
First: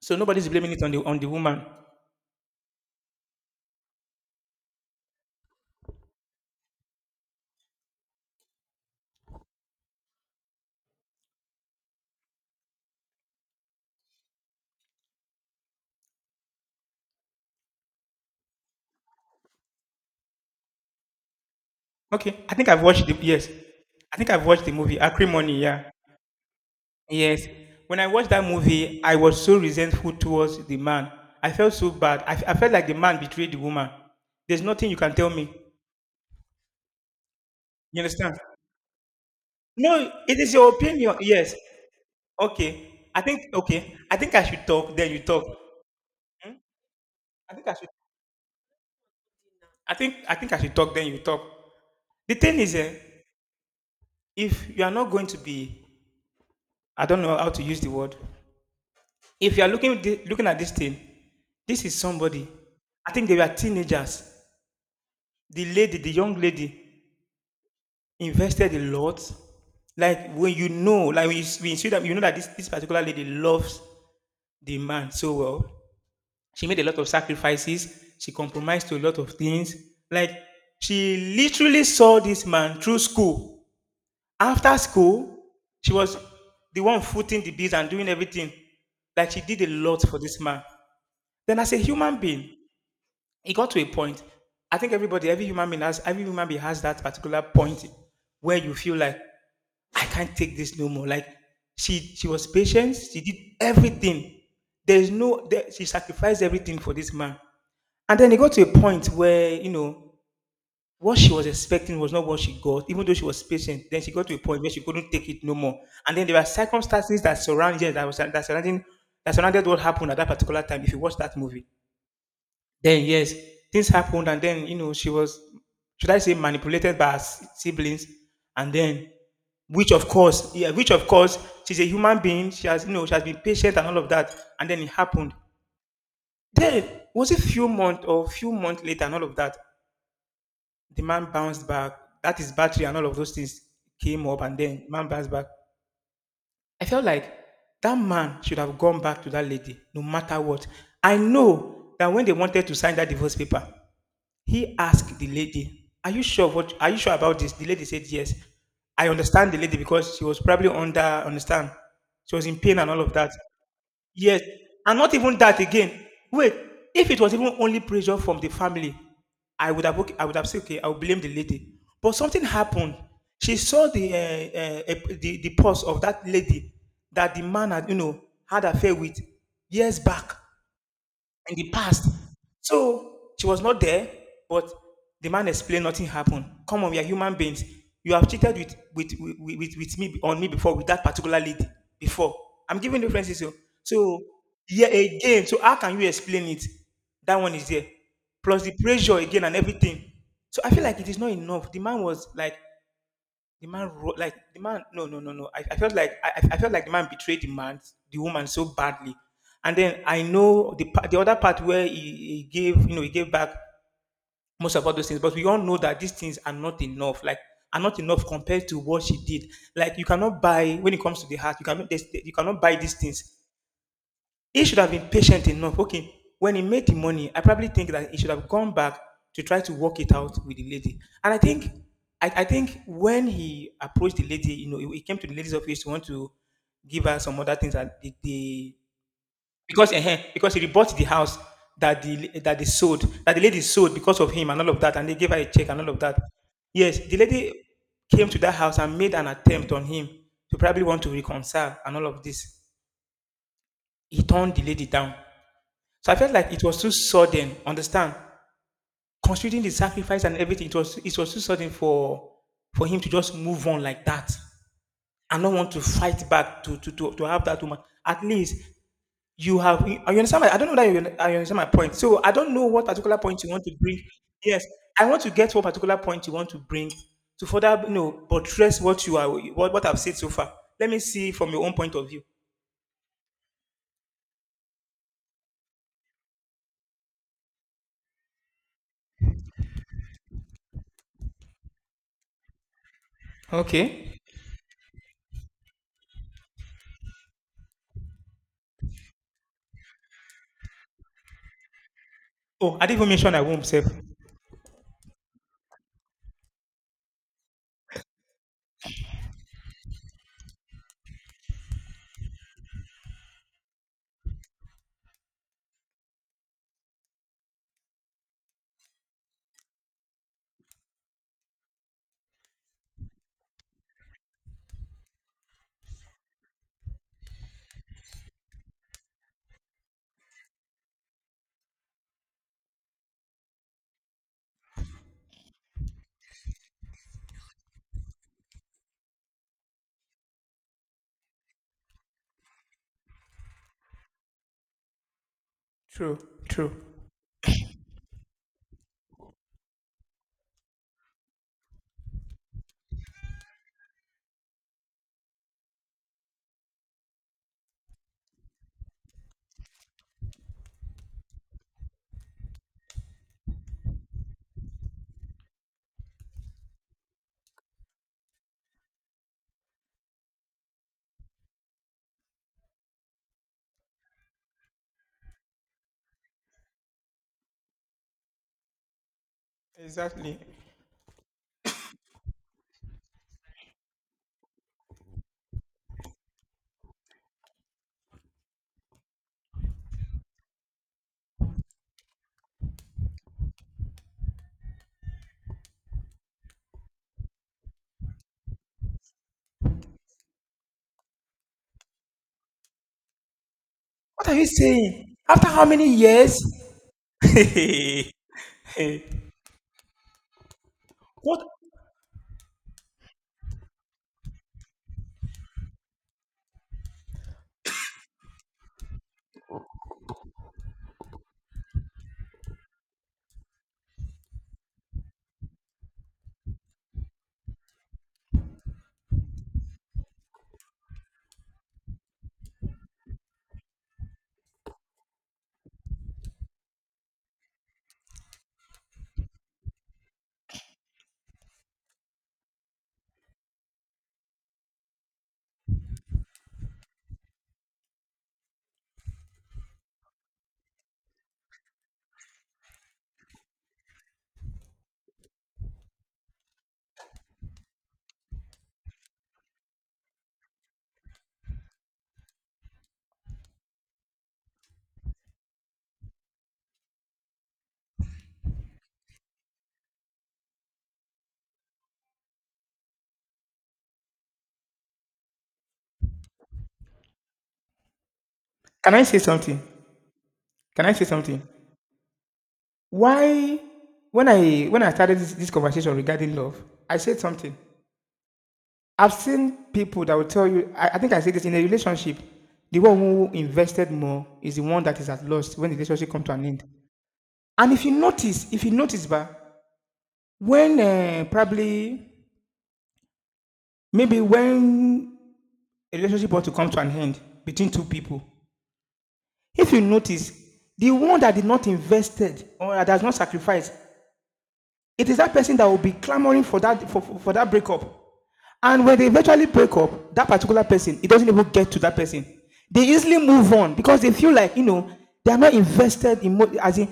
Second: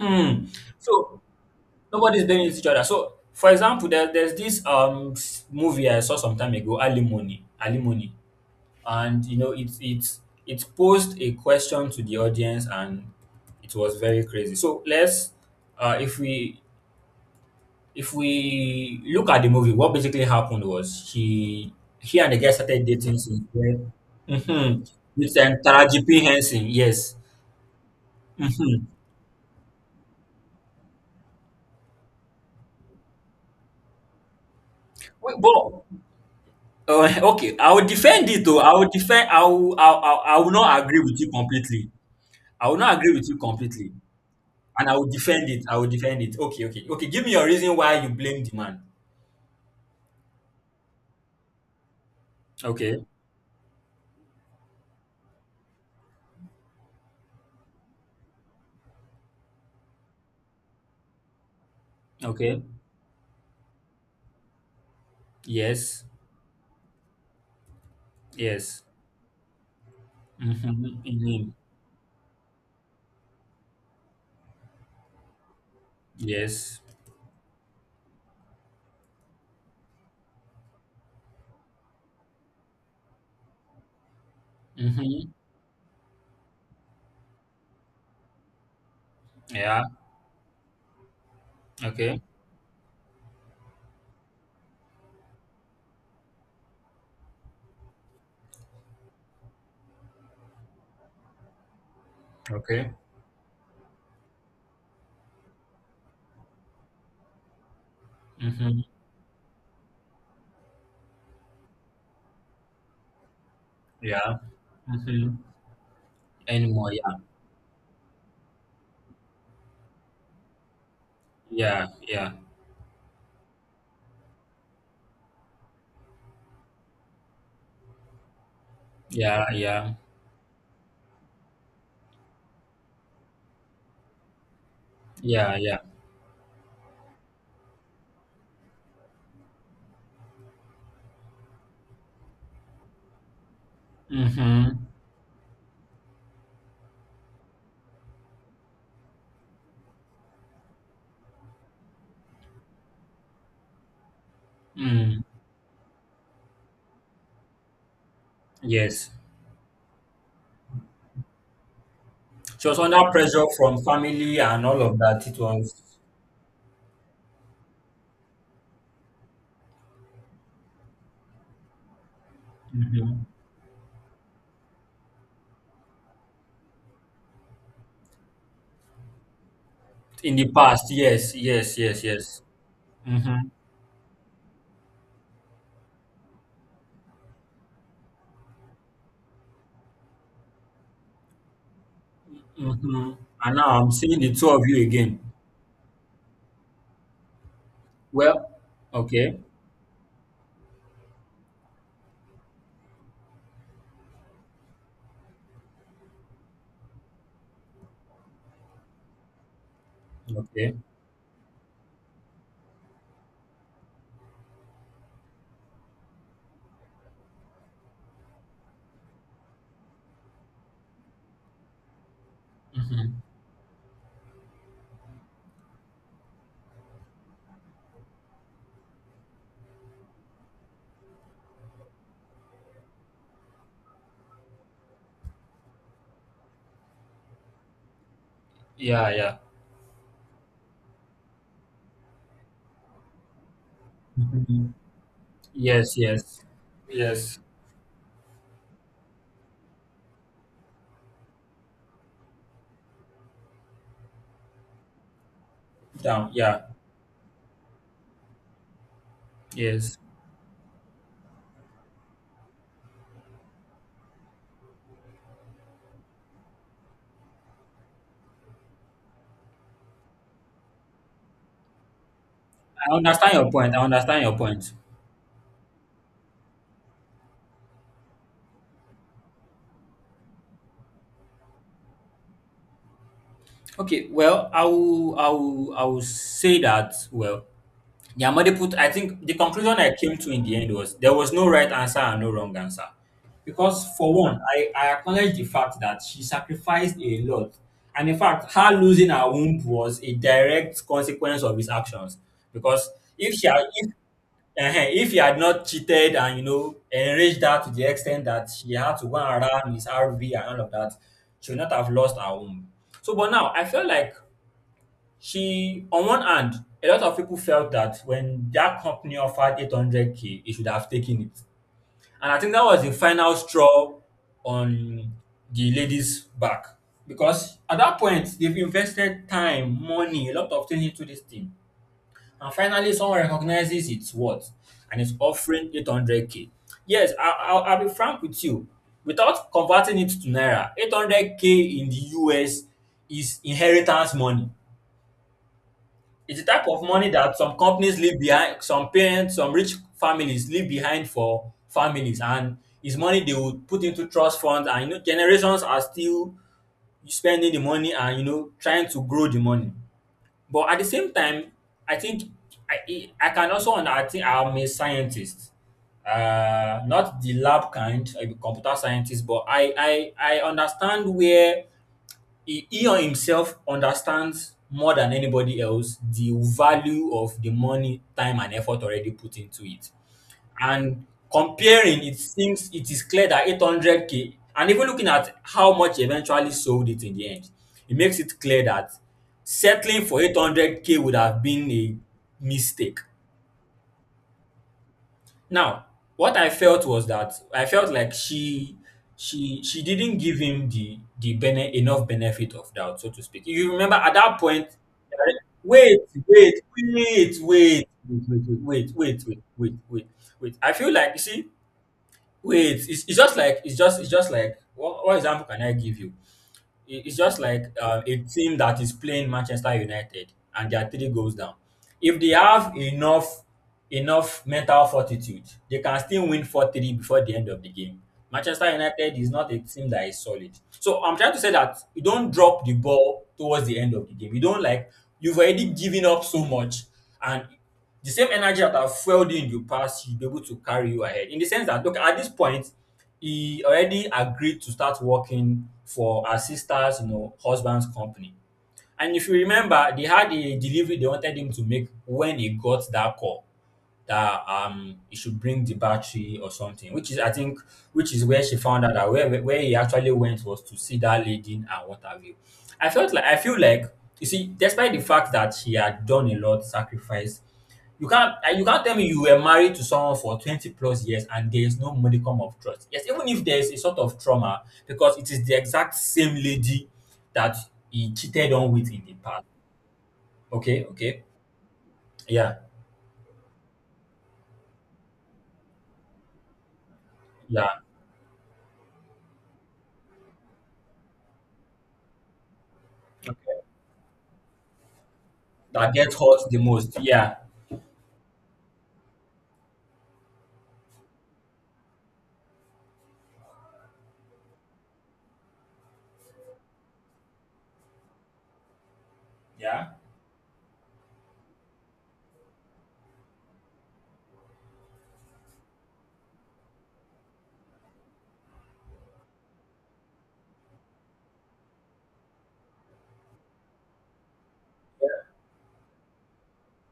So nobody's blaming it on the
So
woman.
nobody's blaming each other. So, for example, there's this movie I saw some time ago, Alimony, Alimony. And it posed a question to the audience, and it was very crazy. So let's uh if we if we look at the movie, what basically happened was he and the
Okay,
guy
I think I've
started
watched the
dating since
yes,
then.
I think I've watched the
Mm-hmm.
movie
It's
Acrimony.
Tara
Yeah,
G.P. Henson. Yes.
yes. When I watched that
Mm-hmm.
movie, I was so resentful towards the man. I felt so bad. I felt like the man betrayed the woman. There's nothing you can tell
Wait,
me.
but okay, I will
You
defend
understand?
it though. I will defend I will, I,
No,
I
it
will
is your
not agree
opinion.
with you
Yes.
completely. I
Okay.
will not agree
I
with you
think
completely.
okay. I think I should
And I
talk,
will
then you talk.
defend it. I will defend it.
Hmm?
Okay, okay, okay. Give me your
I think I
reason
should
why you blame the man.
I think I should talk, then you talk. The thing is
Okay,
if you are not going to be, I don't know how to use the word. If you are looking at this thing, this is somebody.
okay.
I think they were teenagers. The lady,
Yes,
the young lady invested a
yes.
lot. Like when you
Mm-hmm.
know, like when
Hmm.
when you see that you know that this particular lady loves the man so well. She made
Yes.
a lot of sacrifices. She compromised to a lot of things. Like, she literally saw this man through school. After
Mm-hmm.
school, she was the one footing the bills and doing everything. Like, she did a
Yeah.
lot for this man. Then, as a human
Okay.
being, it got to a point. I think every human being has that particular point where you feel like, I can't take this no more. Like, she was
Okay.
patient. She did everything. There's no, there, she sacrificed everything for this man. And then it got to a
Mm-hmm.
point where, you know, what she was expecting was not what she got, even though she was patient. Then she got to a
Yeah.
point where she couldn't take
Mm-hmm.
it no more. And then there were
Anymore. Yeah.
circumstances that surrounded that was that surrounding that surrounded what happened at that particular time. If you watch that movie,
Yeah. Yeah.
then yes, things happened, and then you know she was, should I say, manipulated by her siblings, and then
Yeah. Yeah.
which of course, she's a human being. She has, you know, she has been patient and all of that, and then it happened.
Yeah. Yeah.
Then was it few months or few months later and all of that? The man bounced back. That is battery and all of those things came up, and
Mm-hmm.
then the man bounced back. I felt like that man should have gone back to that lady, no matter what. I know that when they wanted to sign that divorce paper, he asked
Mm.
the lady, "Are you sure what? Are you sure about this?" The lady said, "Yes." I
Yes.
understand the lady because she was probably under understand. She was in
She was
pain and all
under
of that.
pressure from family
Yes,
and all
and
of
not
that.
even
It
that
was.
again. Wait, if it was even only pressure from the family, I would have okay, I would have said okay, I will blame the lady. But something happened.
Mhm.
She saw the the post of that lady that the man had, you know, had affair with years back
In the past. Yes.
in the
Yes. Yes.
past.
Yes.
So she
Mm-hmm.
was not there, but the man explained nothing happened. Come on, we are human beings. You have cheated with me on me before with that particular lady before. I'm giving
Mhm.
references. So,
And now I'm
so
seeing the two of you
yeah,
again.
again. So how can you explain it? That one is there.
Well,
Plus the pressure
okay,
again and everything. So I feel like it is not enough. The man was like like the man no no no no, I felt like I felt like the man betrayed the man the woman so badly. And then I know
okay.
the other part where he gave, you know, he gave back most of all those things, but we all know that these things are not enough, like are not enough compared to what she did. Like you cannot buy when it comes to the heart. You cannot buy these
Mhm.
things. He should have been patient enough. Okay, when he made the money, I probably think that he should have gone back to try to work it out with the lady. And I think, I think when he approached the lady, you know, he came to the lady's office to want to give her some other things that the
Yeah, yeah.
because he rebought the house that they sold, that the lady sold because of him and all
Mhm.
of that, and they gave her a check and all
Yes,
of that.
yes,
Yes, the
yes.
lady came to that house and made an attempt on him to probably want to reconcile and all of this. He turned the lady down. So I
Down,
felt like it
yeah,
was too sudden, understand? Considering the
yes.
sacrifice and everything, it was too sudden for him to just move on like that and not want to fight back to have that woman. At least you have you understand my, I don't know that you I understand my point. So I don't know what
I
particular
understand
point you
your
want to
point. I
bring.
understand your
Yes,
point.
I want to get what particular point you want to bring to further, you know, buttress what you are what I've said so far. Let me see from your own point of view.
Okay, well, I will say that. Well, Yamade put, I think the conclusion I came to in the end was there was no right answer and no wrong answer. Because, for
Okay.
one, I acknowledge the fact that she sacrificed a lot. And in fact, her losing her womb was a direct consequence of his actions.
Oh, I
Because
didn't even
if
mention I
she had,
won't save.
if, eh, if he had not cheated and, enraged her to the extent that she had to go around his RV and all of that, she would not have lost her womb. So, but now I feel like she, on one hand, a lot of people felt that when that company offered 800K, he should have taken it. And I think that was the final straw on the lady's back. Because at that point, they've invested time, money, a lot of things into this thing. And finally, someone recognizes its worth and is offering 800K. Yes, I'll be frank with you. Without converting it to Naira, 800K in the US is inheritance money.
True,
It's the type
true.
of money that some companies leave behind, some parents, some rich families leave behind for families, and it's money they would put into trust funds, and generations are still spending the money and trying to grow the money. But at the same time, I think I I can also under- I think I'm a scientist, not the lab kind, I'm a computer scientist. But I understand where he on himself understands more than anybody else the value of the money, time, and effort already put into it.
Exactly.
And comparing, it seems it is clear that 800K, and even looking at how much eventually sold it in the end, it makes it clear that settling for 800K would have been a mistake. Now, what I felt was that I felt like she didn't give him enough benefit of doubt, so to speak. If you remember at
What are
that
you
point,
saying?
right,
After how many
wait,
years?
wait, wait, wait, wait, wait, wait, wait, wait, wait, wait. I feel like you see,
What?
wait, it's just like what example can I give you? It's just like a team that is playing Manchester United and they are three goals down. If they have enough mental fortitude, they can still win 4-3 before the end of the game. Manchester United is not a team that is solid. So I'm trying to say that you don't drop the ball towards the end of the game. You don't, like, you've already given up so much, and the same energy that have fueled you in the past should be able to carry you ahead. In the sense that, look, at this point, he already agreed to start working for her sister's, husband's company. And if you remember, they had a delivery they wanted him to make when he got that call, that he should bring the battery or something, which is, I think, which is where she found out that where he actually went was to see that lady and her water view. I felt like I feel like you see, despite the fact that she had done a lot sacrifice, you can't tell me you were married to someone for 20 plus years and there is no modicum of trust. Yes, even if there is a sort of trauma, because it is the exact same lady that he cheated on with
Can I
in the
say
past.
something?
Okay.
Can I say
Okay.
something?
Yeah.
Why? When I started this, this conversation regarding love, I said something.
Yeah,
I've seen people that will tell you. I think I said this in a relationship. The one who invested more is the one that is at loss when the
that
relationship
gets
comes to an
hurt the
end.
most. Yeah.
And if you notice, but when probably maybe when a relationship ought to come to an end between two people, if you
Yeah.
notice, the one that did not invested or that has not sacrificed, it is that person that will be clamoring for that for that breakup. And when they eventually break up, that particular person, it doesn't even get to that person. They easily move on because they feel like they are not invested in, as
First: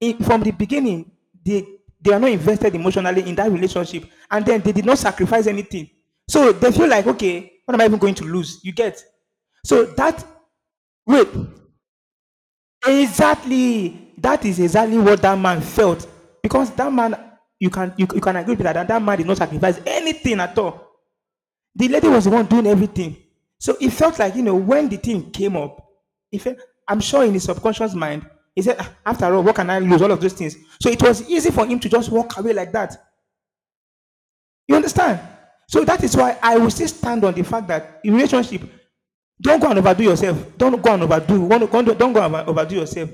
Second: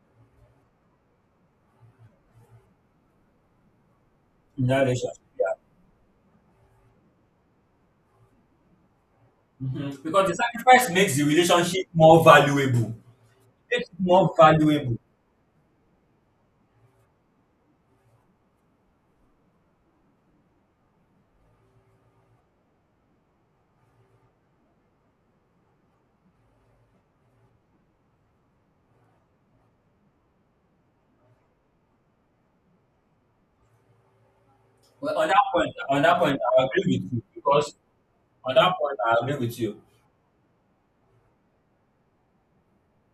in from the beginning they they are not invested emotionally in that relationship, and then
In
they
that
did not
relationship.
sacrifice
Yeah.
anything. So they feel like, okay, what am I even going to lose? You get, so
Mhm.
that
Because the sacrifice makes the
wait.
relationship more valuable. Makes it
Exactly.
more
That is
valuable.
exactly what that man felt. Because that man, you can agree with that, that that man did not sacrifice anything at all. The lady was the one doing everything. So it felt like, you know, when the thing came up, it felt, I'm sure in his subconscious mind, he said, "Ah, after all, what can I lose? All of those things." So it was easy for him to just walk away like that. You
Well,
understand? So that
on
is
that
why
point,
I
I
will still
agree with you,
stand on the fact
because
that in
on
relationship,
that point, I agree with
don't go and
you.
overdo yourself. Don't go and overdo. Don't go and overdo yourself.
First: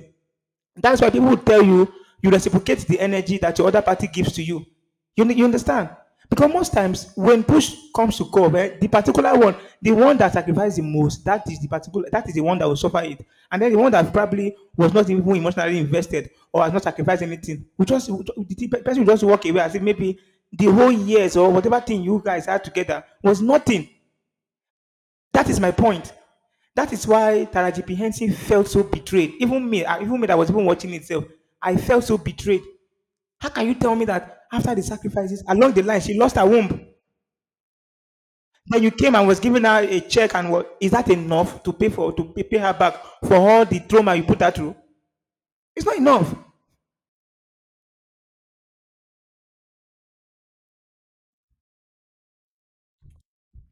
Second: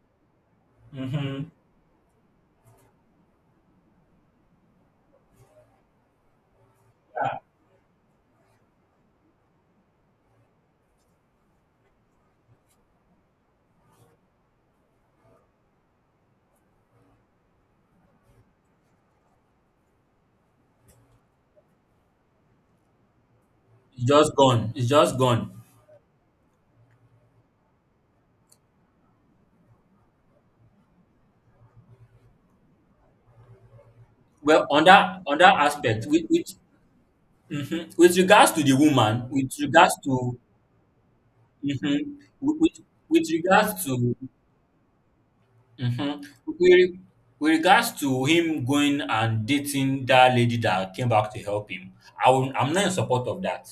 That's why people will
Hmm.
tell you, you reciprocate the energy that your other party gives to you. You understand? Because most times when push comes to shove, eh, the one that sacrificed the most, that is the one that will suffer it. And then the one that probably was not even emotionally invested or has not sacrificed anything, we just, the person will just walk away as if maybe the whole years or whatever thing you guys had together was nothing.
It's just gone. It's just
That
gone.
is my point. That is why Taraji P. Henson felt so betrayed. Even me that was even watching itself, I felt so betrayed. How can you tell me that
Well,
after the
on
sacrifices,
that
along the line,
aspect,
she lost her
with,
womb?
mhm, with regards to the
Then you came and
woman,
was
with
giving her
regards
a check,
to
and what is that, enough to pay for,
mhm,
to pay
with,
her
with
back
with
for all the
regards
trauma
to.
you put her through? It's not
Mhm.
enough.
With with regards to him going and dating that lady that came back to help him, I'm not in support of that.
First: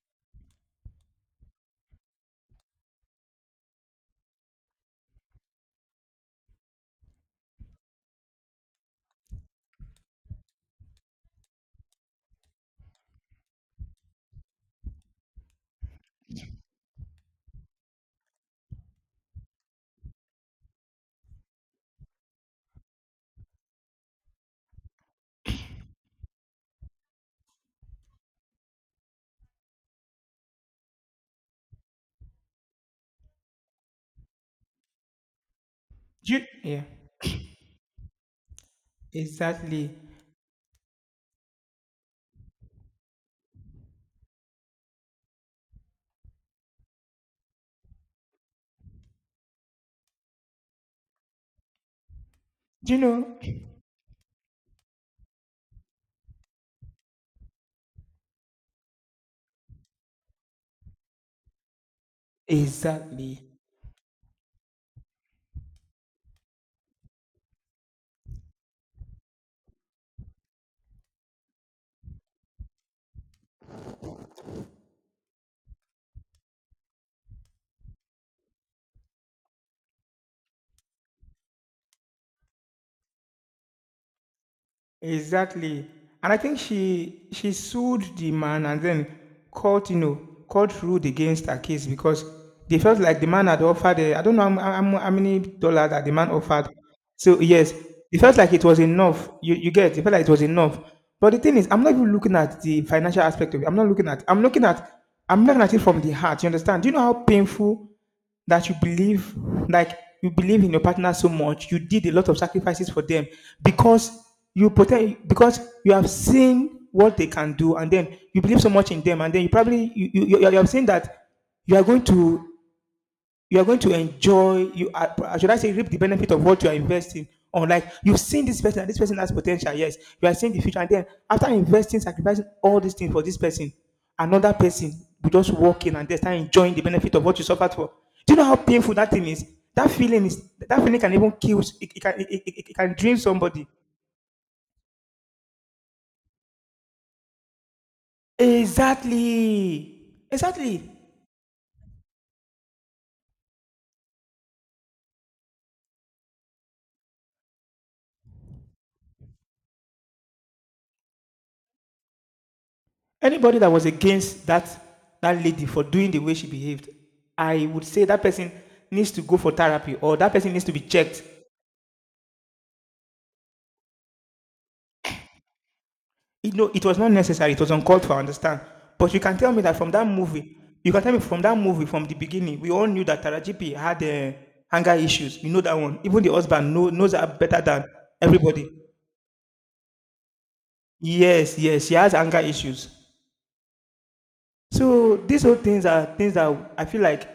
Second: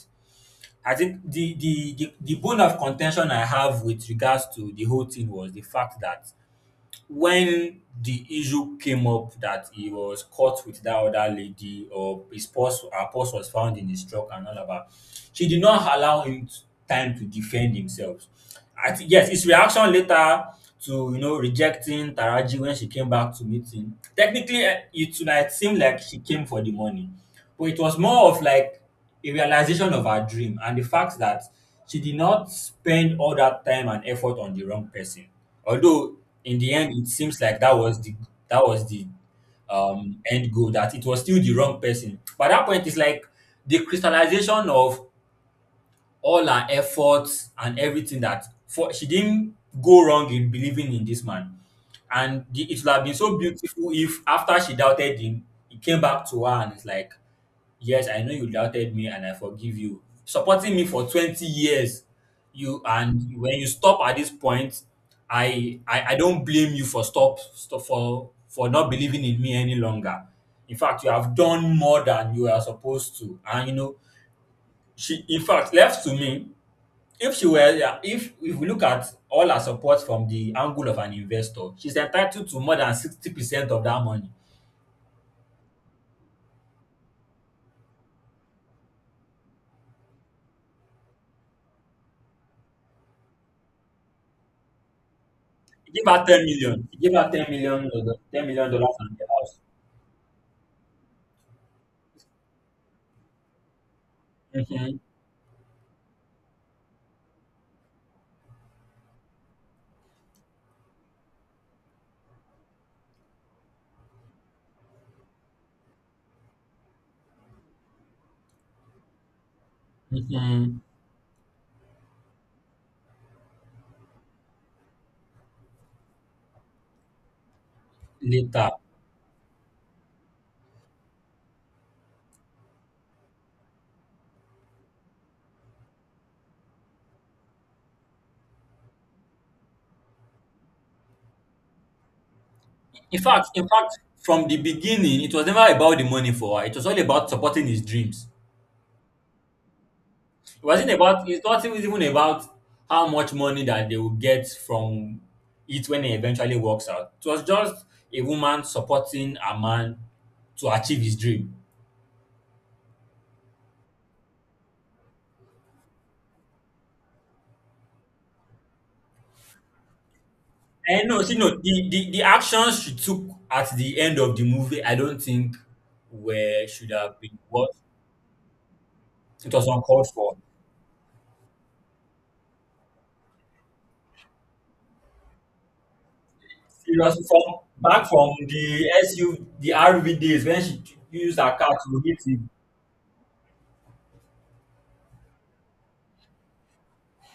I think the bone of contention I have with regards to the whole thing was the fact that when the issue came up that he was caught with that other lady, or his purse her purse was found in his truck and all of that, she did not allow him time to defend himself. I think, yes, his reaction later to rejecting Taraji, when she came back to meet him, technically, it would, like, seem like she came for the money, but it was more of like a realization of her dream and the fact that she did not spend all that time and effort on the wrong person. Although
Do you,
in the
yeah,
end, it seems like that was the
exactly.
end goal. That it was still the wrong person. But at that point, it's like the crystallization of all her efforts and everything, that for she didn't go wrong in believing in this man. And the, it
Do
would
you
have been so
know?
beautiful if after she doubted him, he came back to her and it's like, "Yes, I know you doubted me and I forgive you. Supporting me for 20 years. You and
Exactly.
when you stop at this point, I don't blame you for stop, stop for not believing in me any longer. In fact, you have done more than you are supposed to. And you know, she in fact left to me." If she were, yeah, if we look at all her support from the angle of an investor, she's entitled to more than 60% of that money.
Exactly. And I think she sued the man, and then court, you know, court ruled against her case because they felt like the man had offered a, I don't know how, how, how many dollars that
Give
the
her
man
10
offered.
million. Give her
So
10
yes,
million,
it
dollars-
felt
10
like it
million
was
dollars and the
enough. You
house.
you get, it felt like it was enough. But the thing is, I'm not even looking at the financial aspect of it. I'm not looking at I'm looking at,
Mhm,
I'm looking at it from the heart. You understand? Do you know how painful that you believe, like you believe in your partner so much, you did a lot of sacrifices for them, because you protect, because you have seen what they can do, and then you believe so much in them, and then you probably, you have
mhm.
seen that you are going to, you are going to enjoy. You are, should I say, reap the benefit of what you are investing. On, like, you've seen this
Later.
person, and this person has potential. Yes, you are seeing the future, and then after investing, sacrificing all these things for this person, another person will just walk in and they start enjoying the benefit of what you suffered for. Do you know how painful that thing is? That feeling can even kill. It can drain
In fact,
somebody.
in fact, from the beginning, it was never about the money for her. It was all about supporting his dreams.
Exactly.
It
Exactly.
wasn't about. It's not even about how much money that they will get from it when it eventually works out. It was just a woman supporting a man to achieve his dream.
Anybody that was against that, that lady for doing the way she behaved, I would say that person needs to go for therapy, or that person needs to be
And no,
checked.
see, no, the actions she took at the end of the movie, I don't think
It, no,
were
it
should
was not
have been
necessary. It was
what
uncalled for. I understand. But you can tell
it
me
was
that from that
uncalled for.
movie, you can tell me from that movie, from the beginning, we all knew that Tarajipi had anger issues. You know that one. Even the husband
It
knows
was
her better
from
than
back from
everybody.
the RV days when she used her
Yes,
car
yes, she
to
has
hit
anger
him.
issues. So these whole things are things that I feel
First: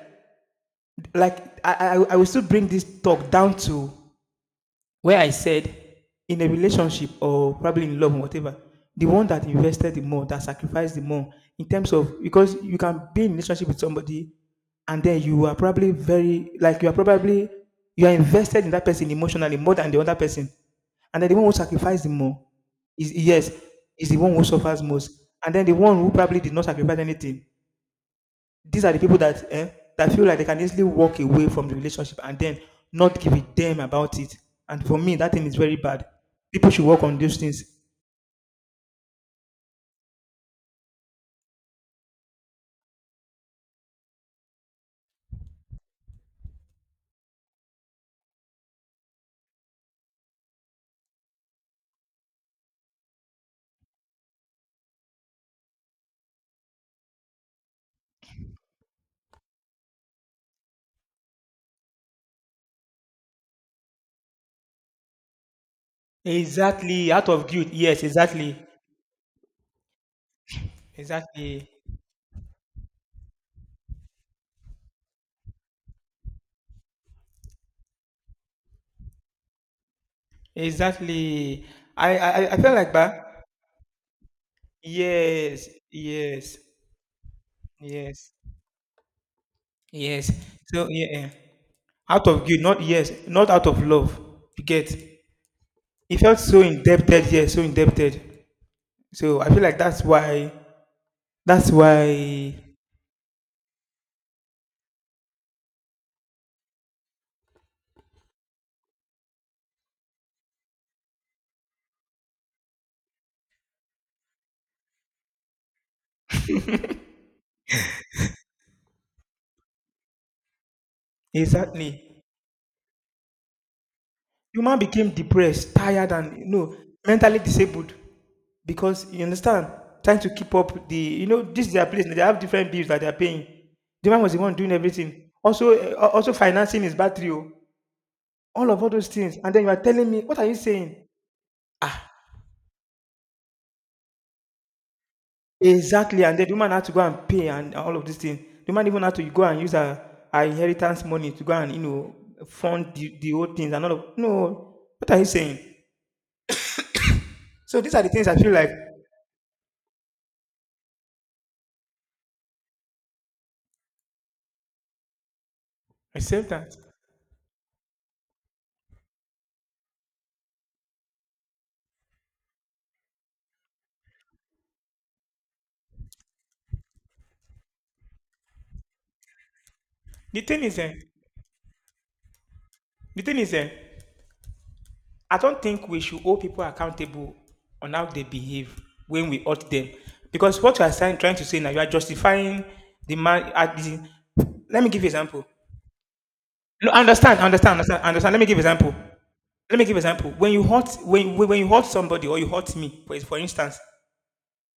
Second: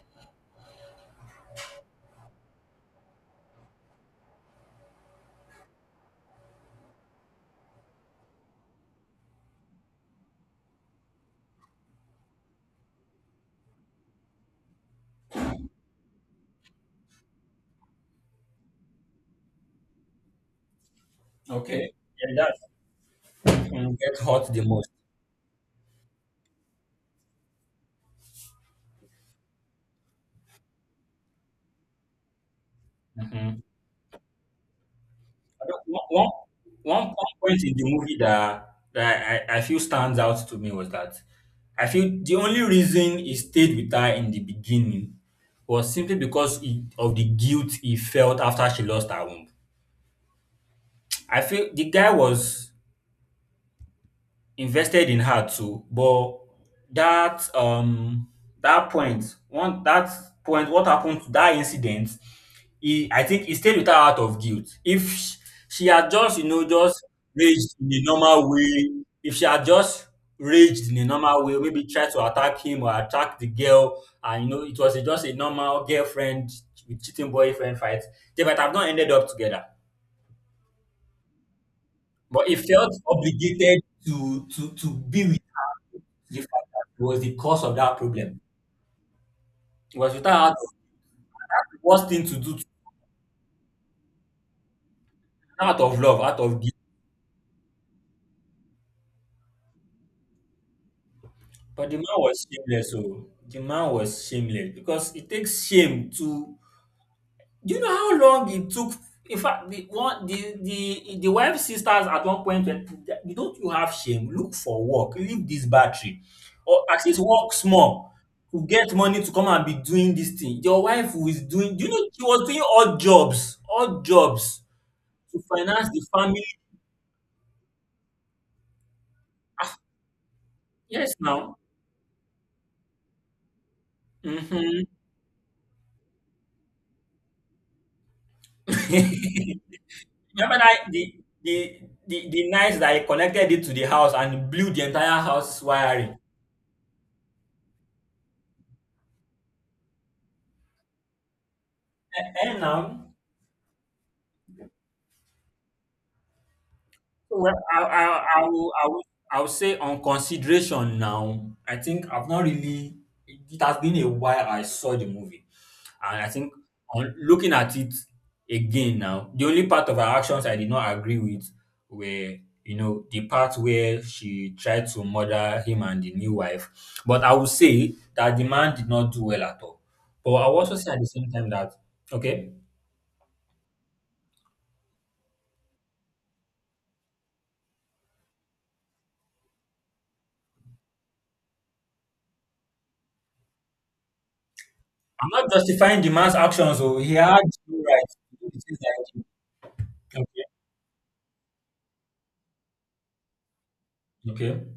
like I will still bring this talk down to where I said, in a relationship, or probably in love or whatever, the one that invested the more, that sacrificed the more, in terms of, because you can be in relationship with somebody, and then you are probably very, like, you are probably, you are invested in that person emotionally more than the other person, and then the one who
Okay.
sacrificed the more
Yeah,
is, yes,
that when
is the
get
one who
hurt the
suffers
most.
most, and then the one who probably did not sacrifice anything, these are the people that, eh, that feel like they can easily walk away from the relationship and then not give a
Mhm.
damn about it. And for me, that thing is
I
very
don't-
bad.
One, one,
People should work
one
on
one
those things.
point in the movie that, that I feel stands out to me was that I feel the only reason he stayed with her in the beginning was simply because he, of the guilt he felt after she lost her womb. I feel the guy was invested in her too. But that um that point, one that point, what happened to that incident? He, I think he stayed with her out of guilt. If sh- She had just, you know, just
Exactly, out of guilt.
raged in
Yes,
a normal
exactly,
way, if she had just raged in a normal way,
exactly,
maybe tried to attack him or attack the girl, and you know, it was a, just a normal girlfriend with cheating boyfriend fight, they might have not ended up together.
exactly. I I,
But
I I
he
feel like
felt
that.
obligated to be with
Yes,
the
yes,
fact that it was the cause of that
yes,
problem. It was
yes.
without out of
So yeah, eh,
worst thing
out
to
of
do,
guilt,
to,
not, yes, not out of love. You get.
out of
He
love,
felt
out of
so
guilt.
indebted. Yes, so indebted. So I feel like that's why. That's
But the man was
why.
shameless. So the man was shameless because it takes shame to. Do you know how long it took? In fact, the one the wife's sisters at one point were, you don't you have shame? Look for work. Leave this battery, or at least work small to get money to come and be doing this thing. Your wife who is doing, do you know, she
Exactly.
was doing odd
The
jobs
man became
to
depressed,
finance the
tired, and
family.
no, mentally disabled. Because you understand, trying to keep up the,
Yes,
you know,
now.
this is their place. They have different bills that they are paying. The man was the one doing
Hmm.
everything. Also, eh, also financing his battery, oh, all of all those things. And then you are telling me, what are you
Remember that
saying?
the
Ah,
the night that I connected it to the house and blew the entire house wiring.
exactly. And then the woman had to go and pay and all of these things. The man even had to go and use her, her inheritance money to go and, you know,
And
fund
now,
the old things and all of, no, what are you saying?
so, well,
So these are the things I
I,
feel like
will, I, will, I will say on consideration now, I think I've not really, it has been a while I saw the movie.
I.
And I
Except
think
that
on looking at it again now, the only part of her actions I did not agree with were, you know, the part where she tried to murder him and the new wife. But I would say that the man did not do well at all. But
the
I will
thing
also
is,
say
eh,
at the same time that, okay,
the thing is, eh, I don't think we should hold people accountable on how they behave when we hurt them, because what you are saying, trying to say now, you are justifying the man. At the, let me give you
I'm
example.
not justifying the man's actions,
No,
so he had no right
understand.
to
Let me
do
give
the things
example.
that he
Let me give example.
did.
When you hurt, when when you hurt somebody or you hurt me, for instance,
Okay. Okay.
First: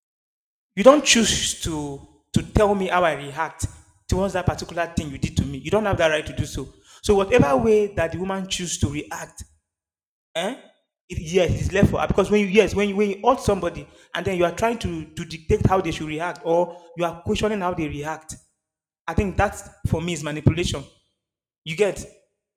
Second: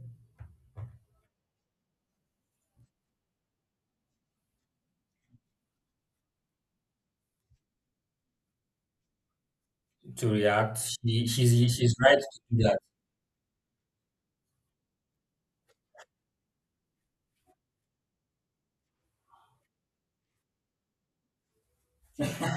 you don't choose to tell me how I react towards that particular thing you did to me. You don't have that right to do so. So whatever way that the woman choose to react.
To
Eh?
react.
It, yes, it's left
She's
for,
right
because when
to
you,
do
yes, when you hurt somebody and then you are trying to dictate how they should react, or you are questioning how they react. I think that's, for me, is manipulation. You get,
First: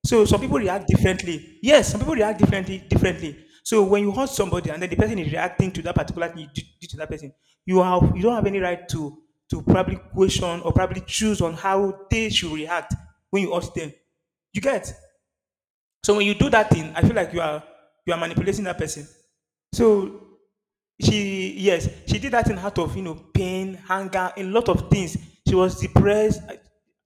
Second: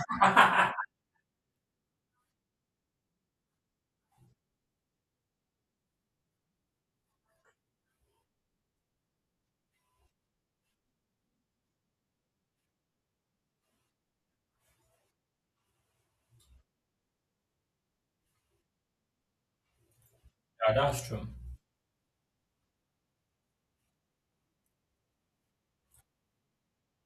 so some people
that.
react differently. Yes, some people react differently. So when you hurt somebody and then the person is reacting to that particular thing you did to that person, you have, you don't have any right to probably question, or probably choose on how they should react when you hurt them. You get, so when you do that thing, I feel like you are manipulating that person. So
Yeah, that's true.
she, yes, she did that in out of, you know, pain, anger, a lot of things. She was depressed. I-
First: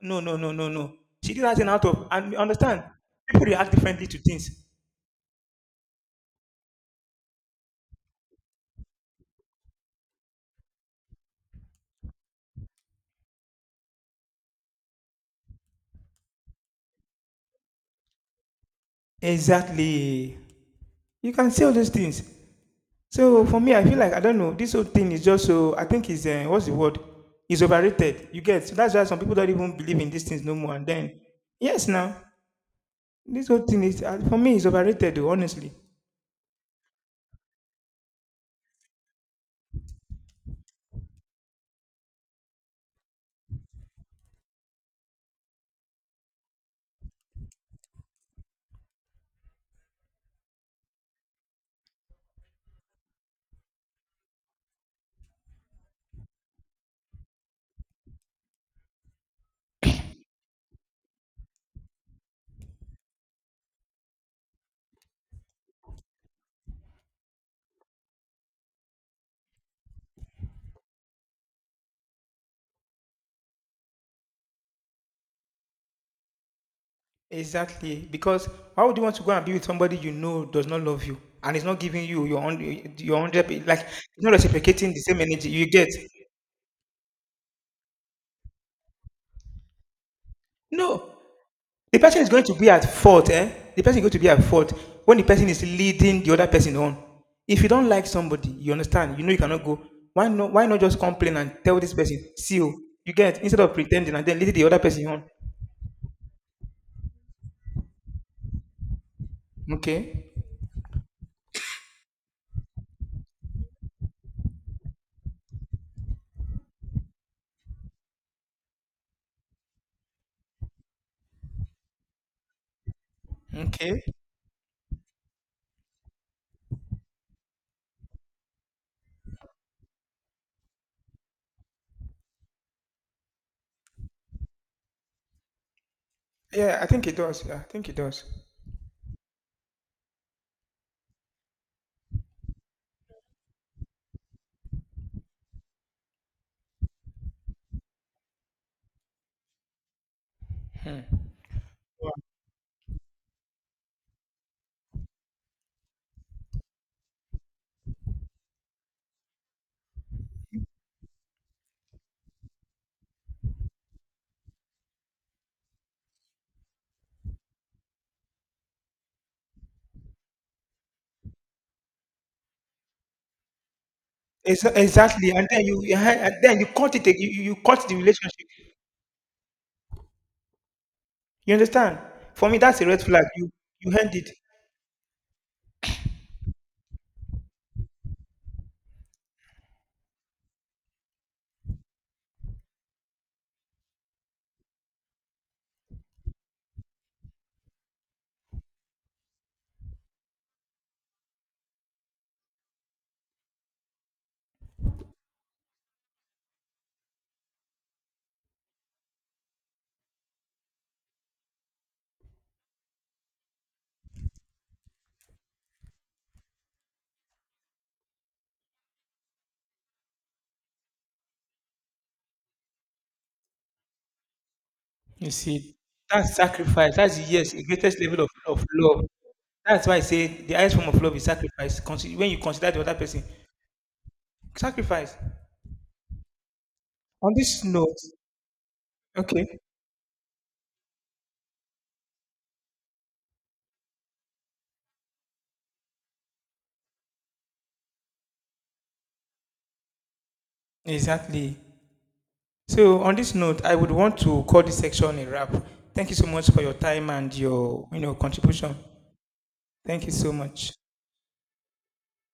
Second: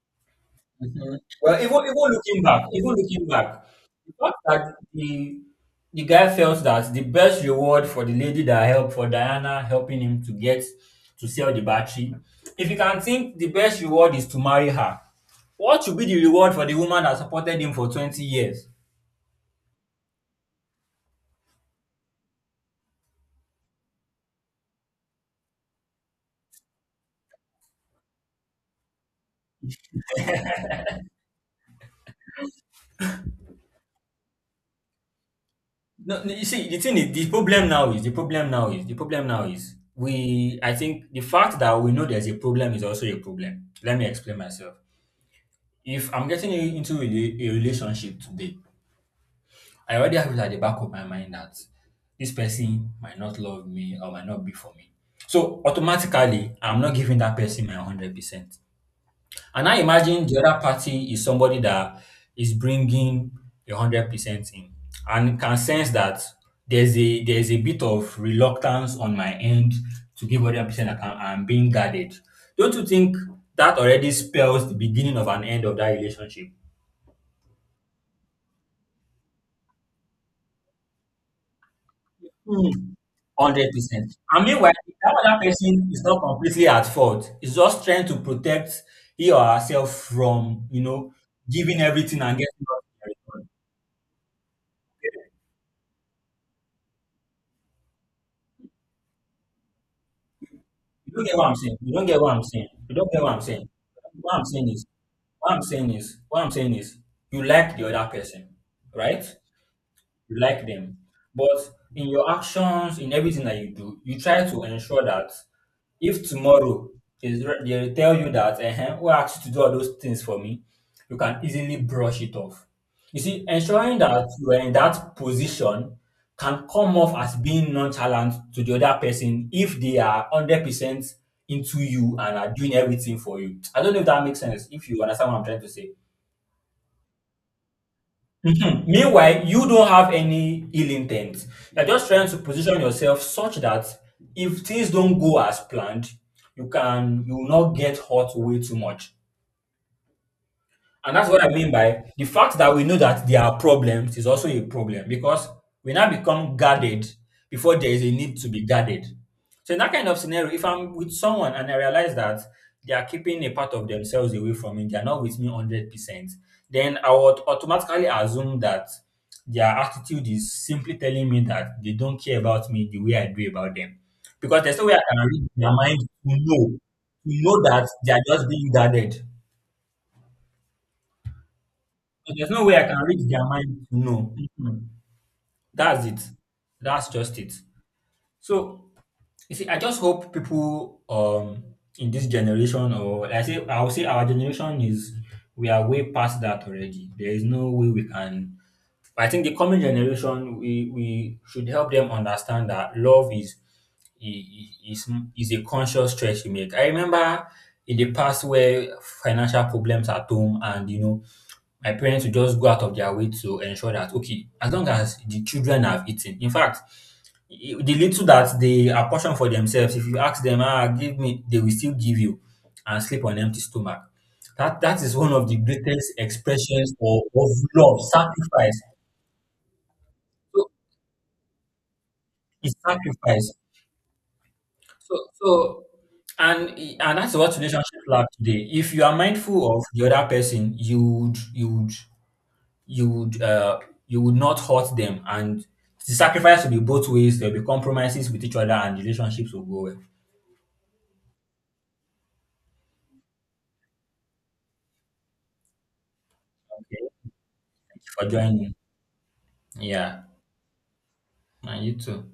No, no, no, no, no.
Mhm.
She did
Well,
that
even
in out of,
even
and you
looking back,
understand,
even looking
people
back,
react differently to
not
things.
that the guy felt that the best reward for the lady that helped for Diana helping him to get to sell the battery. If you can think the best reward is to marry her, what should be the reward for the woman that supported him for 20 years?
Exactly. You can say all those things. So for me, I feel like I don't know. This whole thing is just so. I think is, what's the word? Is overrated. You get. So that's why some people don't even believe in these things no more. And then yes, now. This whole thing is, for me, it's overrated, though, honestly.
No, no, you see, the thing is, the problem now is we. I think the fact that we know there's a problem is also a problem. Let me explain myself. If I'm getting into a relationship today, I already have it at the back of my mind that this person might not love me or might not be for me. So automatically, I'm not giving that person my 100%. And I imagine the other party is somebody that is bringing a 100% in and can sense that there's a bit of reluctance on my end to give 100% that I'm being guarded. Don't you think that already spells the beginning of an end of that relationship?
Exactly. Because why would you want to go and be with somebody you know does not love you, and is not giving you your own,
Mm.
your hundred, pe-
Hundred
like,
percent.
it's not
And meanwhile,
reciprocating
if
the
that
same
other
energy you get?
person is not completely at fault. It's just trying to protect he or herself from, you
No.
know, giving
The person
everything
is
and
going to
getting
be at
nothing in
fault,
return.
eh? The person is going to be at fault when the person is leading the other person on. If you don't like somebody, you understand, you know you cannot go. Why not just
You don't
complain
get what I'm
and
saying.
tell this
You don't get
person,
what I'm
see
saying.
you,
You don't
you
get what
get,
I'm
instead
saying.
of pretending and
What
then
I'm
leading the
saying
other
is,
person on?
what I'm saying is, you like the other person, right?
Okay.
You like them, but in your actions, in everything that you do, you try to ensure that if tomorrow they tell you that, who asked you to do all those things for me, you can easily brush it off. You see, ensuring
Okay.
that you are in that position can come off as being nonchalant to the other person if they are 100% into you and are doing everything for you. I don't know if that makes sense, if you understand what I'm trying to say.
Yeah, I think it does. Yeah, I think it does.
Mhm. Meanwhile, you don't have any ill intent. You're just trying to position yourself such that if things don't go as planned, you can you will not get hurt way too much. And that's what I mean by the fact that we know that there are problems is also a problem because we now become guarded before there is a need to be guarded. So in that kind of scenario, if I'm with someone and I realize that they are keeping a part of themselves away from me, they are not with me 100%, then I would automatically assume that their attitude is simply telling me that they don't care about me the way I do about them. Because
Exa
there's no way I can
exactly, and
read
then
their
you
mind
and
to
then you
know
cut it. Ag-
to
You
know
cut
that
the
they are
relationship.
just being guarded.
You understand? For
There's
me,
no way
that's
I
a
can
red flag.
read their
You
mind.
you end it.
No. Mhm. That's it. That's just it. So you see, I just hope people in this generation or like, I say I would say our generation is we are way past that already. There is no way we can I think the coming generation, we should help them understand that love is i- i- is is a conscious choice you make. I remember in the past where financial problems at home, and you know, my parents would just go out of their way to ensure that okay, as long as the children have eaten. In fact, the little that they apportion for themselves, if you ask them, ah, give me, they will still give you, and sleep on empty stomach. That is
You
one of the
see,
greatest
that's
expressions
sacrifice. That's,
of
yes, the greatest
love,
level of
sacrifice.
love. That's why I say the
So
highest form of love is sacrifice. Consi- When you consider
it's
the other person,
sacrifice.
sacrifice.
So so and
On
that's what
this note,
relationship lack today. If you are
okay,
mindful of the other person, you would uh you would not hurt them and the sacrifice will be both ways. There'll be compromises with each other and relationships will go well.
exactly. So on this note, I would want to call this section a wrap. Thank you so much for your
Okay.
time and your, you
Thank you
know,
for joining.
contribution. Thank you
Yeah.
so much.
And you too.